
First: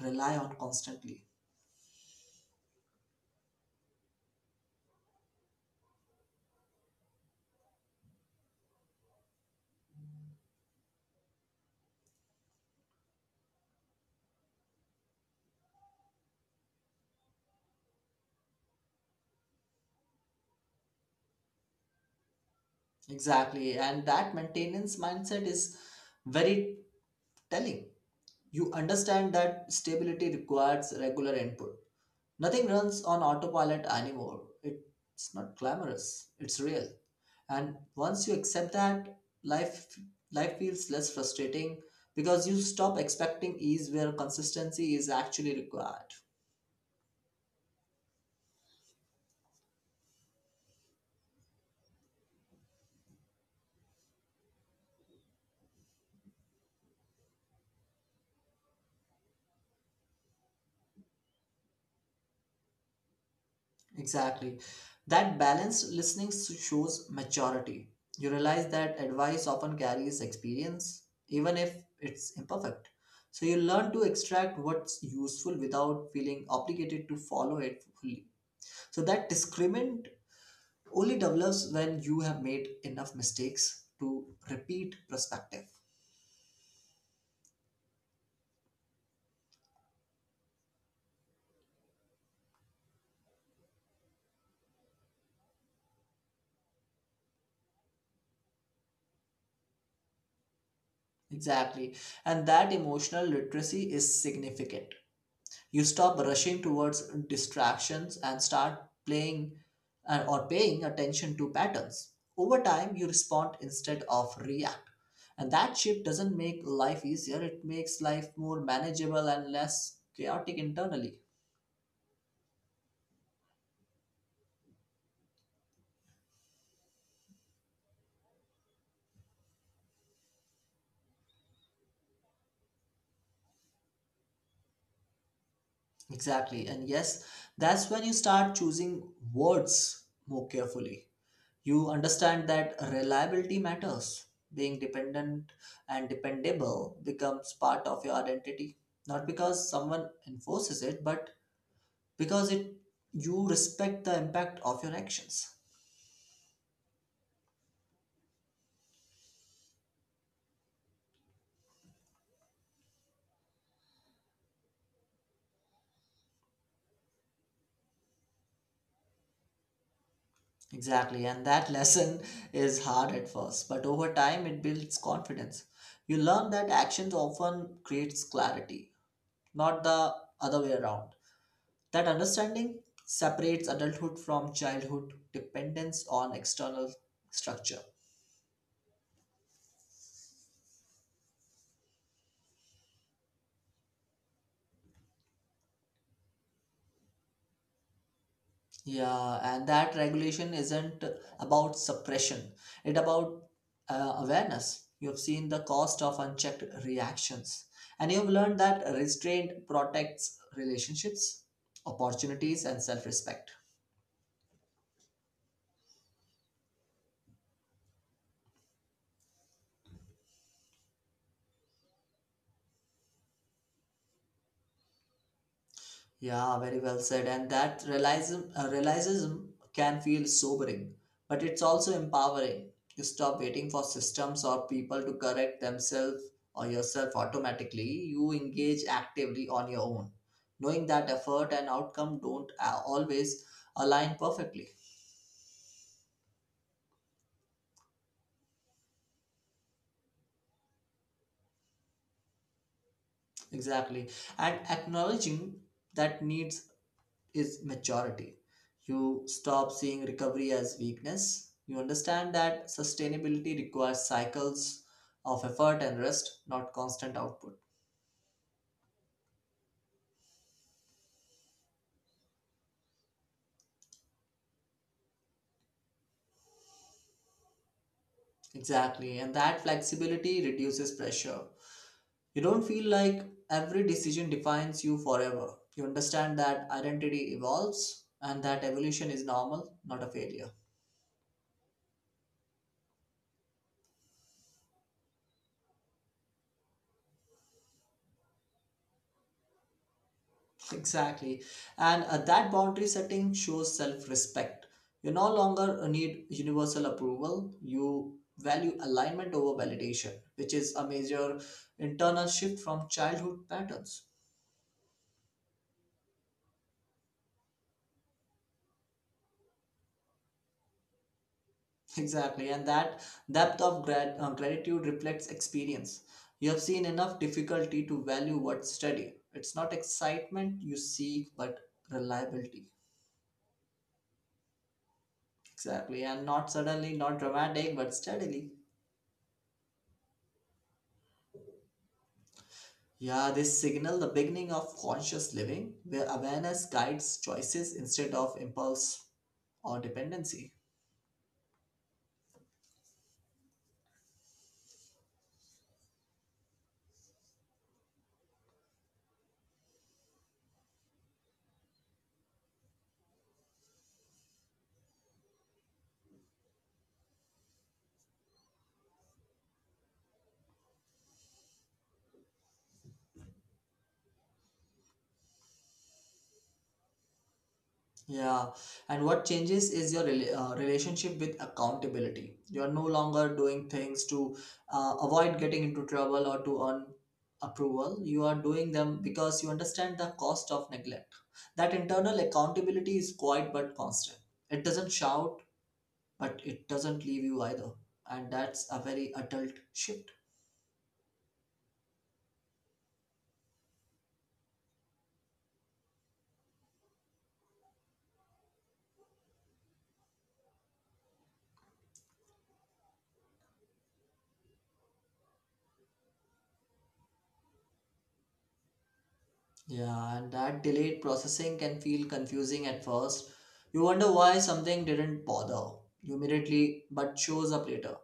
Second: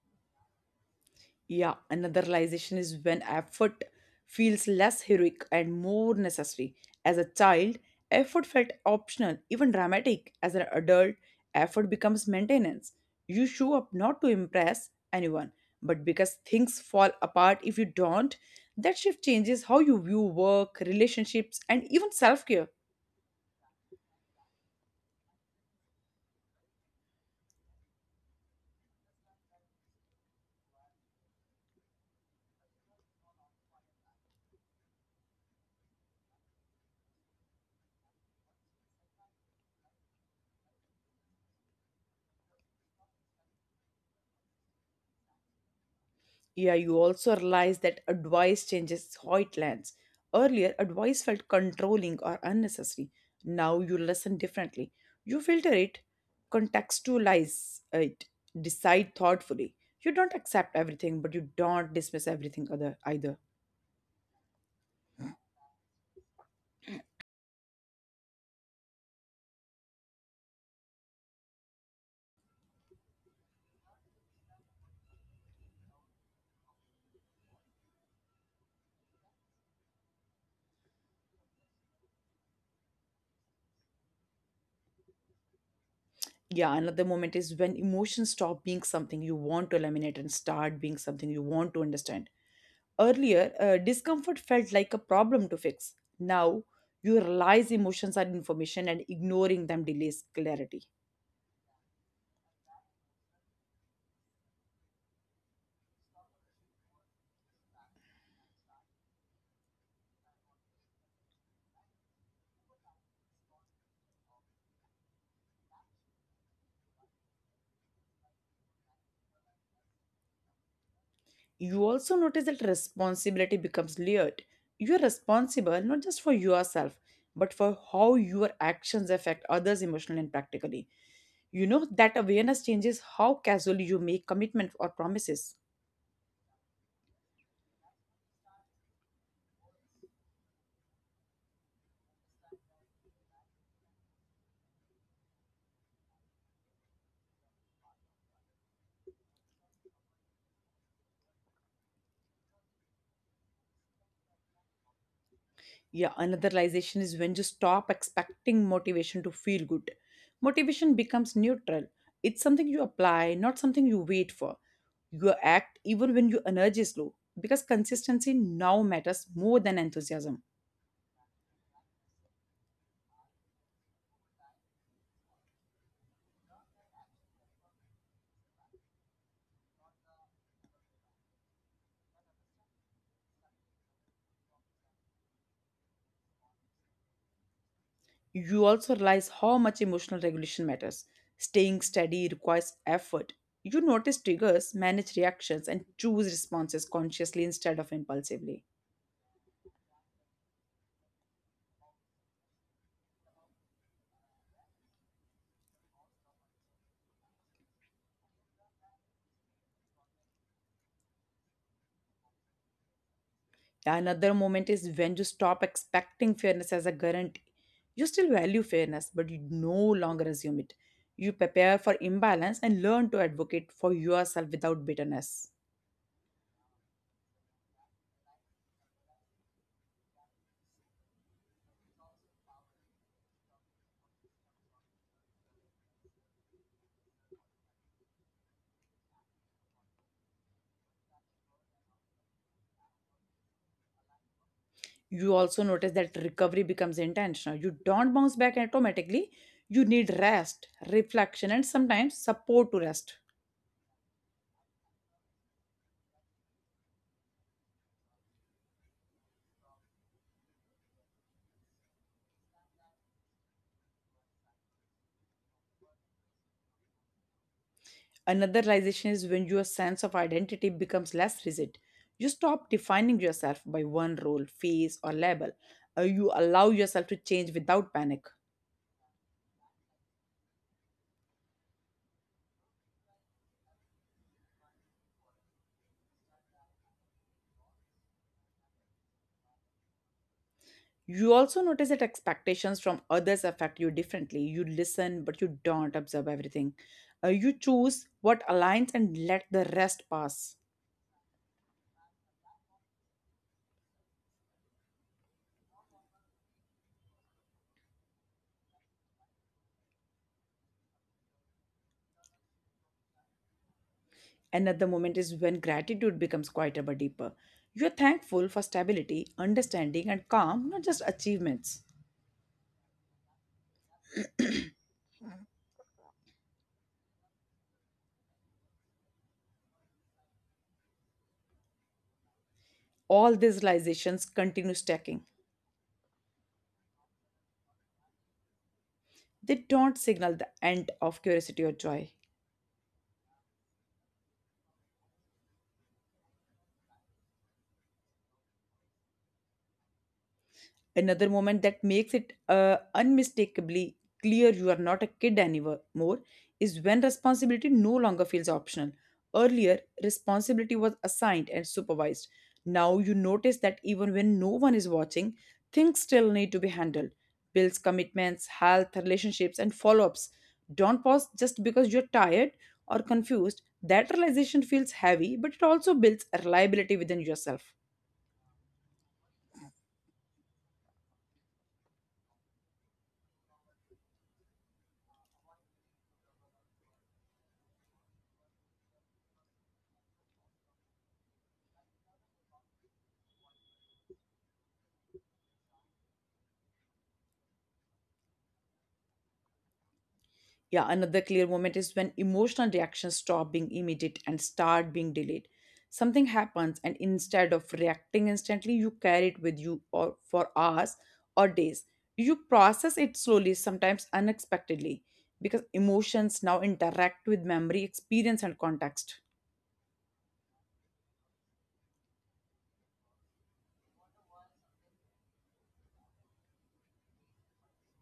Speaker 2: rely on constantly.
Speaker 1: Yeah, another realization is when effort feels less heroic and more necessary. As a child, effort felt optional, even dramatic. As an adult, effort becomes maintenance. You show up not to impress anyone, but because things fall apart if you don't. That shift changes how you view work, relationships, and even self care.
Speaker 2: Exactly. And that maintenance mindset is very telling. You understand that stability requires regular input. Nothing runs on autopilot anymore. It's not glamorous, it's real. And once you accept that, life life feels less frustrating because you stop expecting ease where consistency is actually required.
Speaker 1: Yeah, you also realize that advice changes how it lands. Earlier, advice felt controlling or unnecessary. Now you listen differently. You filter it, contextualize it, decide thoughtfully. You don't accept everything, but you don't dismiss everything other either.
Speaker 2: Exactly. That balanced shows maturity. You realize that advice often carries experience, even if it's imperfect. So you learn to extract what's useful without feeling obligated to follow it fully. So that discriminant only develops when you have made enough mistakes to repeat perspective.
Speaker 1: Yeah, another moment is when emotions stop being something you want to eliminate and start being something you want to understand. Earlier, discomfort felt like a problem to fix. Now, you realize emotions are information, and ignoring them delays clarity.
Speaker 2: Exactly. And that emotional literacy is significant. You stop rushing towards distractions and start playing and or paying attention to patterns. Over time, you respond instead of react. And that shift doesn't make life easier, it makes life more manageable and less chaotic internally.
Speaker 1: You also notice that responsibility becomes layered. You are responsible not just for yourself, but for how your actions affect others emotionally and practically. You know that awareness changes how casually you make commitment or promises.
Speaker 2: Exactly. And yes, that's when you start choosing words more carefully. You understand that reliability matters. Being dependent and dependable becomes part of your identity, not because someone enforces it, but because it you respect the impact of your actions.
Speaker 1: Yeah, another realization is when you stop expecting motivation to feel good. Motivation becomes neutral. It's something you apply, not something you wait for. You act even when your energy is low, because consistency now matters more than enthusiasm.
Speaker 2: Exactly, and that lesson is hard at first, but over time it builds confidence. You learn that actions often creates clarity, not the other way around. That understanding separates adulthood from childhood dependence on external structure.
Speaker 1: You also realize how much emotional regulation matters. Staying steady requires effort. You notice triggers, manage reactions, and choose responses consciously instead of impulsively.
Speaker 2: Yeah, and that regulation isn't about suppression. It about awareness. You've seen the cost of unchecked reactions, and you've learned that restraint protects relationships, opportunities, and self-respect.
Speaker 1: Another moment is when you stop expecting fairness as a guarantee. You still value fairness, but you no longer assume it. You prepare for imbalance and learn to advocate for yourself without bitterness.
Speaker 2: Yeah, very well said. And that realism can feel sobering, but it's also empowering. You stop waiting for systems or people to correct themselves or yourself automatically. You engage actively on your own, knowing that effort and outcome don't always align perfectly.
Speaker 1: You also notice that recovery becomes intentional. You don't bounce back automatically. You need rest, reflection, and sometimes support to rest.
Speaker 2: Exactly. And acknowledging that needs is maturity. You stop seeing recovery as weakness. You understand that sustainability requires cycles of effort and rest, not constant output.
Speaker 1: Another realization is when your sense of identity becomes less rigid. You stop defining yourself by one role, phase, or label. You allow yourself to change without panic.
Speaker 2: Exactly. And that flexibility reduces pressure. You don't feel like every decision defines you forever. You understand that identity evolves and that evolution is normal, not a failure.
Speaker 1: You also notice that expectations from others affect you differently. You listen, but you don't observe everything. You choose what aligns and let the rest pass.
Speaker 2: Exactly. And that boundary setting shows self respect. You no longer need universal approval. You value alignment over validation, which is a major internal shift from childhood patterns.
Speaker 1: Another moment is when gratitude becomes quieter but deeper. You are thankful for stability, understanding, and calm, not just achievements.
Speaker 2: Exactly. And that depth of gratitude reflects experience. You have seen enough difficulty to value what's steady. It's not excitement you seek, but reliability.
Speaker 1: All these realizations continue stacking.
Speaker 2: Exactly. And not suddenly, not dramatic, but steadily.
Speaker 1: They don't signal the end of curiosity or joy.
Speaker 2: Yeah, they signal the beginning of conscious living, where awareness guides choices instead of impulse or dependency.
Speaker 1: Another moment that makes it unmistakably clear you are not a kid anymore is when responsibility no longer feels optional. Earlier, responsibility was assigned and supervised. Now you notice that even when no one is watching, things still need to be handled. Bills, commitments, health, relationships, and follow ups don't pause just because you're tired or confused. That realization feels heavy, but it also builds reliability within yourself.
Speaker 2: Yeah, and what changes is your relationship with accountability. You're no longer doing things to avoid getting into trouble or to earn approval. You are doing them because you understand the cost of neglect. That internal accountability is quiet but constant. It doesn't shout, but it doesn't leave you either. And that's a very adult shift.
Speaker 1: Yeah, another clear moment is when emotional reactions stop being immediate and start being delayed. Something happens, and instead of reacting instantly, you carry it with you or for hours or days. You process it slowly, sometimes unexpectedly, because emotions now interact with memory, experience, and context.
Speaker 2: Yeah, and that delayed processing can feel confusing at first. You wonder why something didn't bother you immediately but shows up later.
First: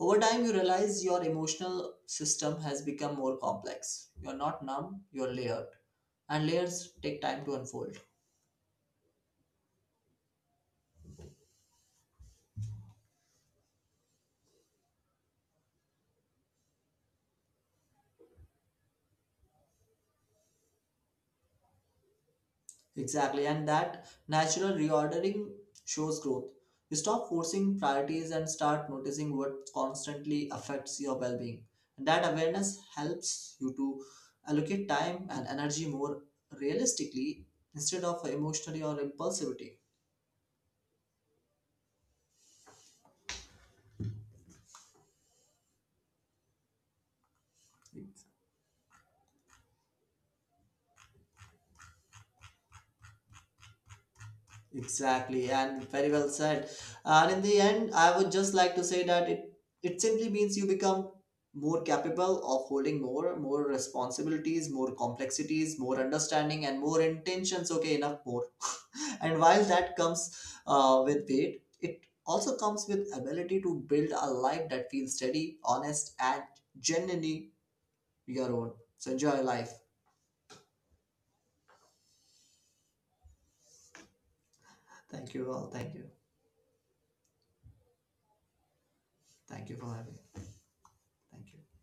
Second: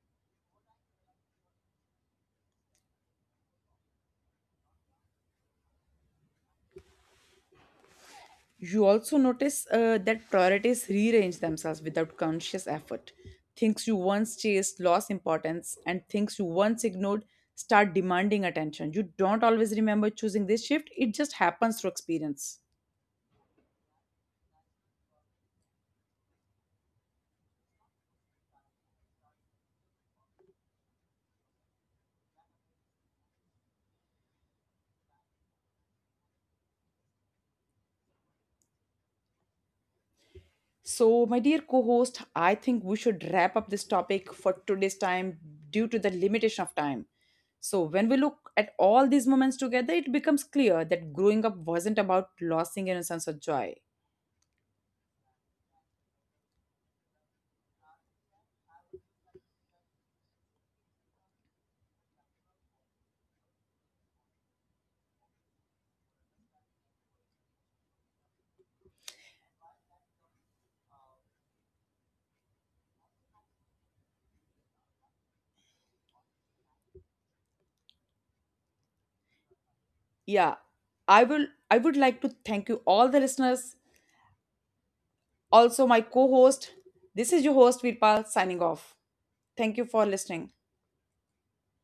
Speaker 2: Over time, you realize your emotional system has become more complex. You're not numb, you're layered, and layers take time to unfold.
Speaker 1: You also notice that priorities rearrange themselves without conscious effort. Things you once chased lost importance, and things you once ignored start demanding attention. You don't always remember choosing this shift, it just happens through experience.
Speaker 2: Exactly, and that natural reordering shows growth. You stop forcing priorities and start noticing what constantly affects your well being. And that awareness helps you to allocate time and energy more realistically instead of emotionally or impulsivity.
Speaker 1: So, my dear co host, I think we should wrap up this topic for today's time due to the limitation of time. So, when we look at all these moments together, it becomes clear that growing up wasn't about losing innocence or joy.
Speaker 2: Exactly, and very well said. And in the end, I would just like to say that it simply means you become more capable of holding more responsibilities, more complexities, more understanding, and more intentions. Okay, enough more. And while that comes with weight, it also comes with ability to build a life that feels steady, honest, and genuinely your own. So enjoy life.
Speaker 1: Yeah, I would like to thank you all the listeners,
Speaker 2: Thank you all.
Speaker 1: also
Speaker 2: Thank
Speaker 1: my
Speaker 2: you.
Speaker 1: co-host. This is your host Virpal signing off.
Speaker 2: Thank
Speaker 1: Thank
Speaker 2: you
Speaker 1: you
Speaker 2: for
Speaker 1: for
Speaker 2: having. Me.
Speaker 1: listening.
Speaker 2: Thank you.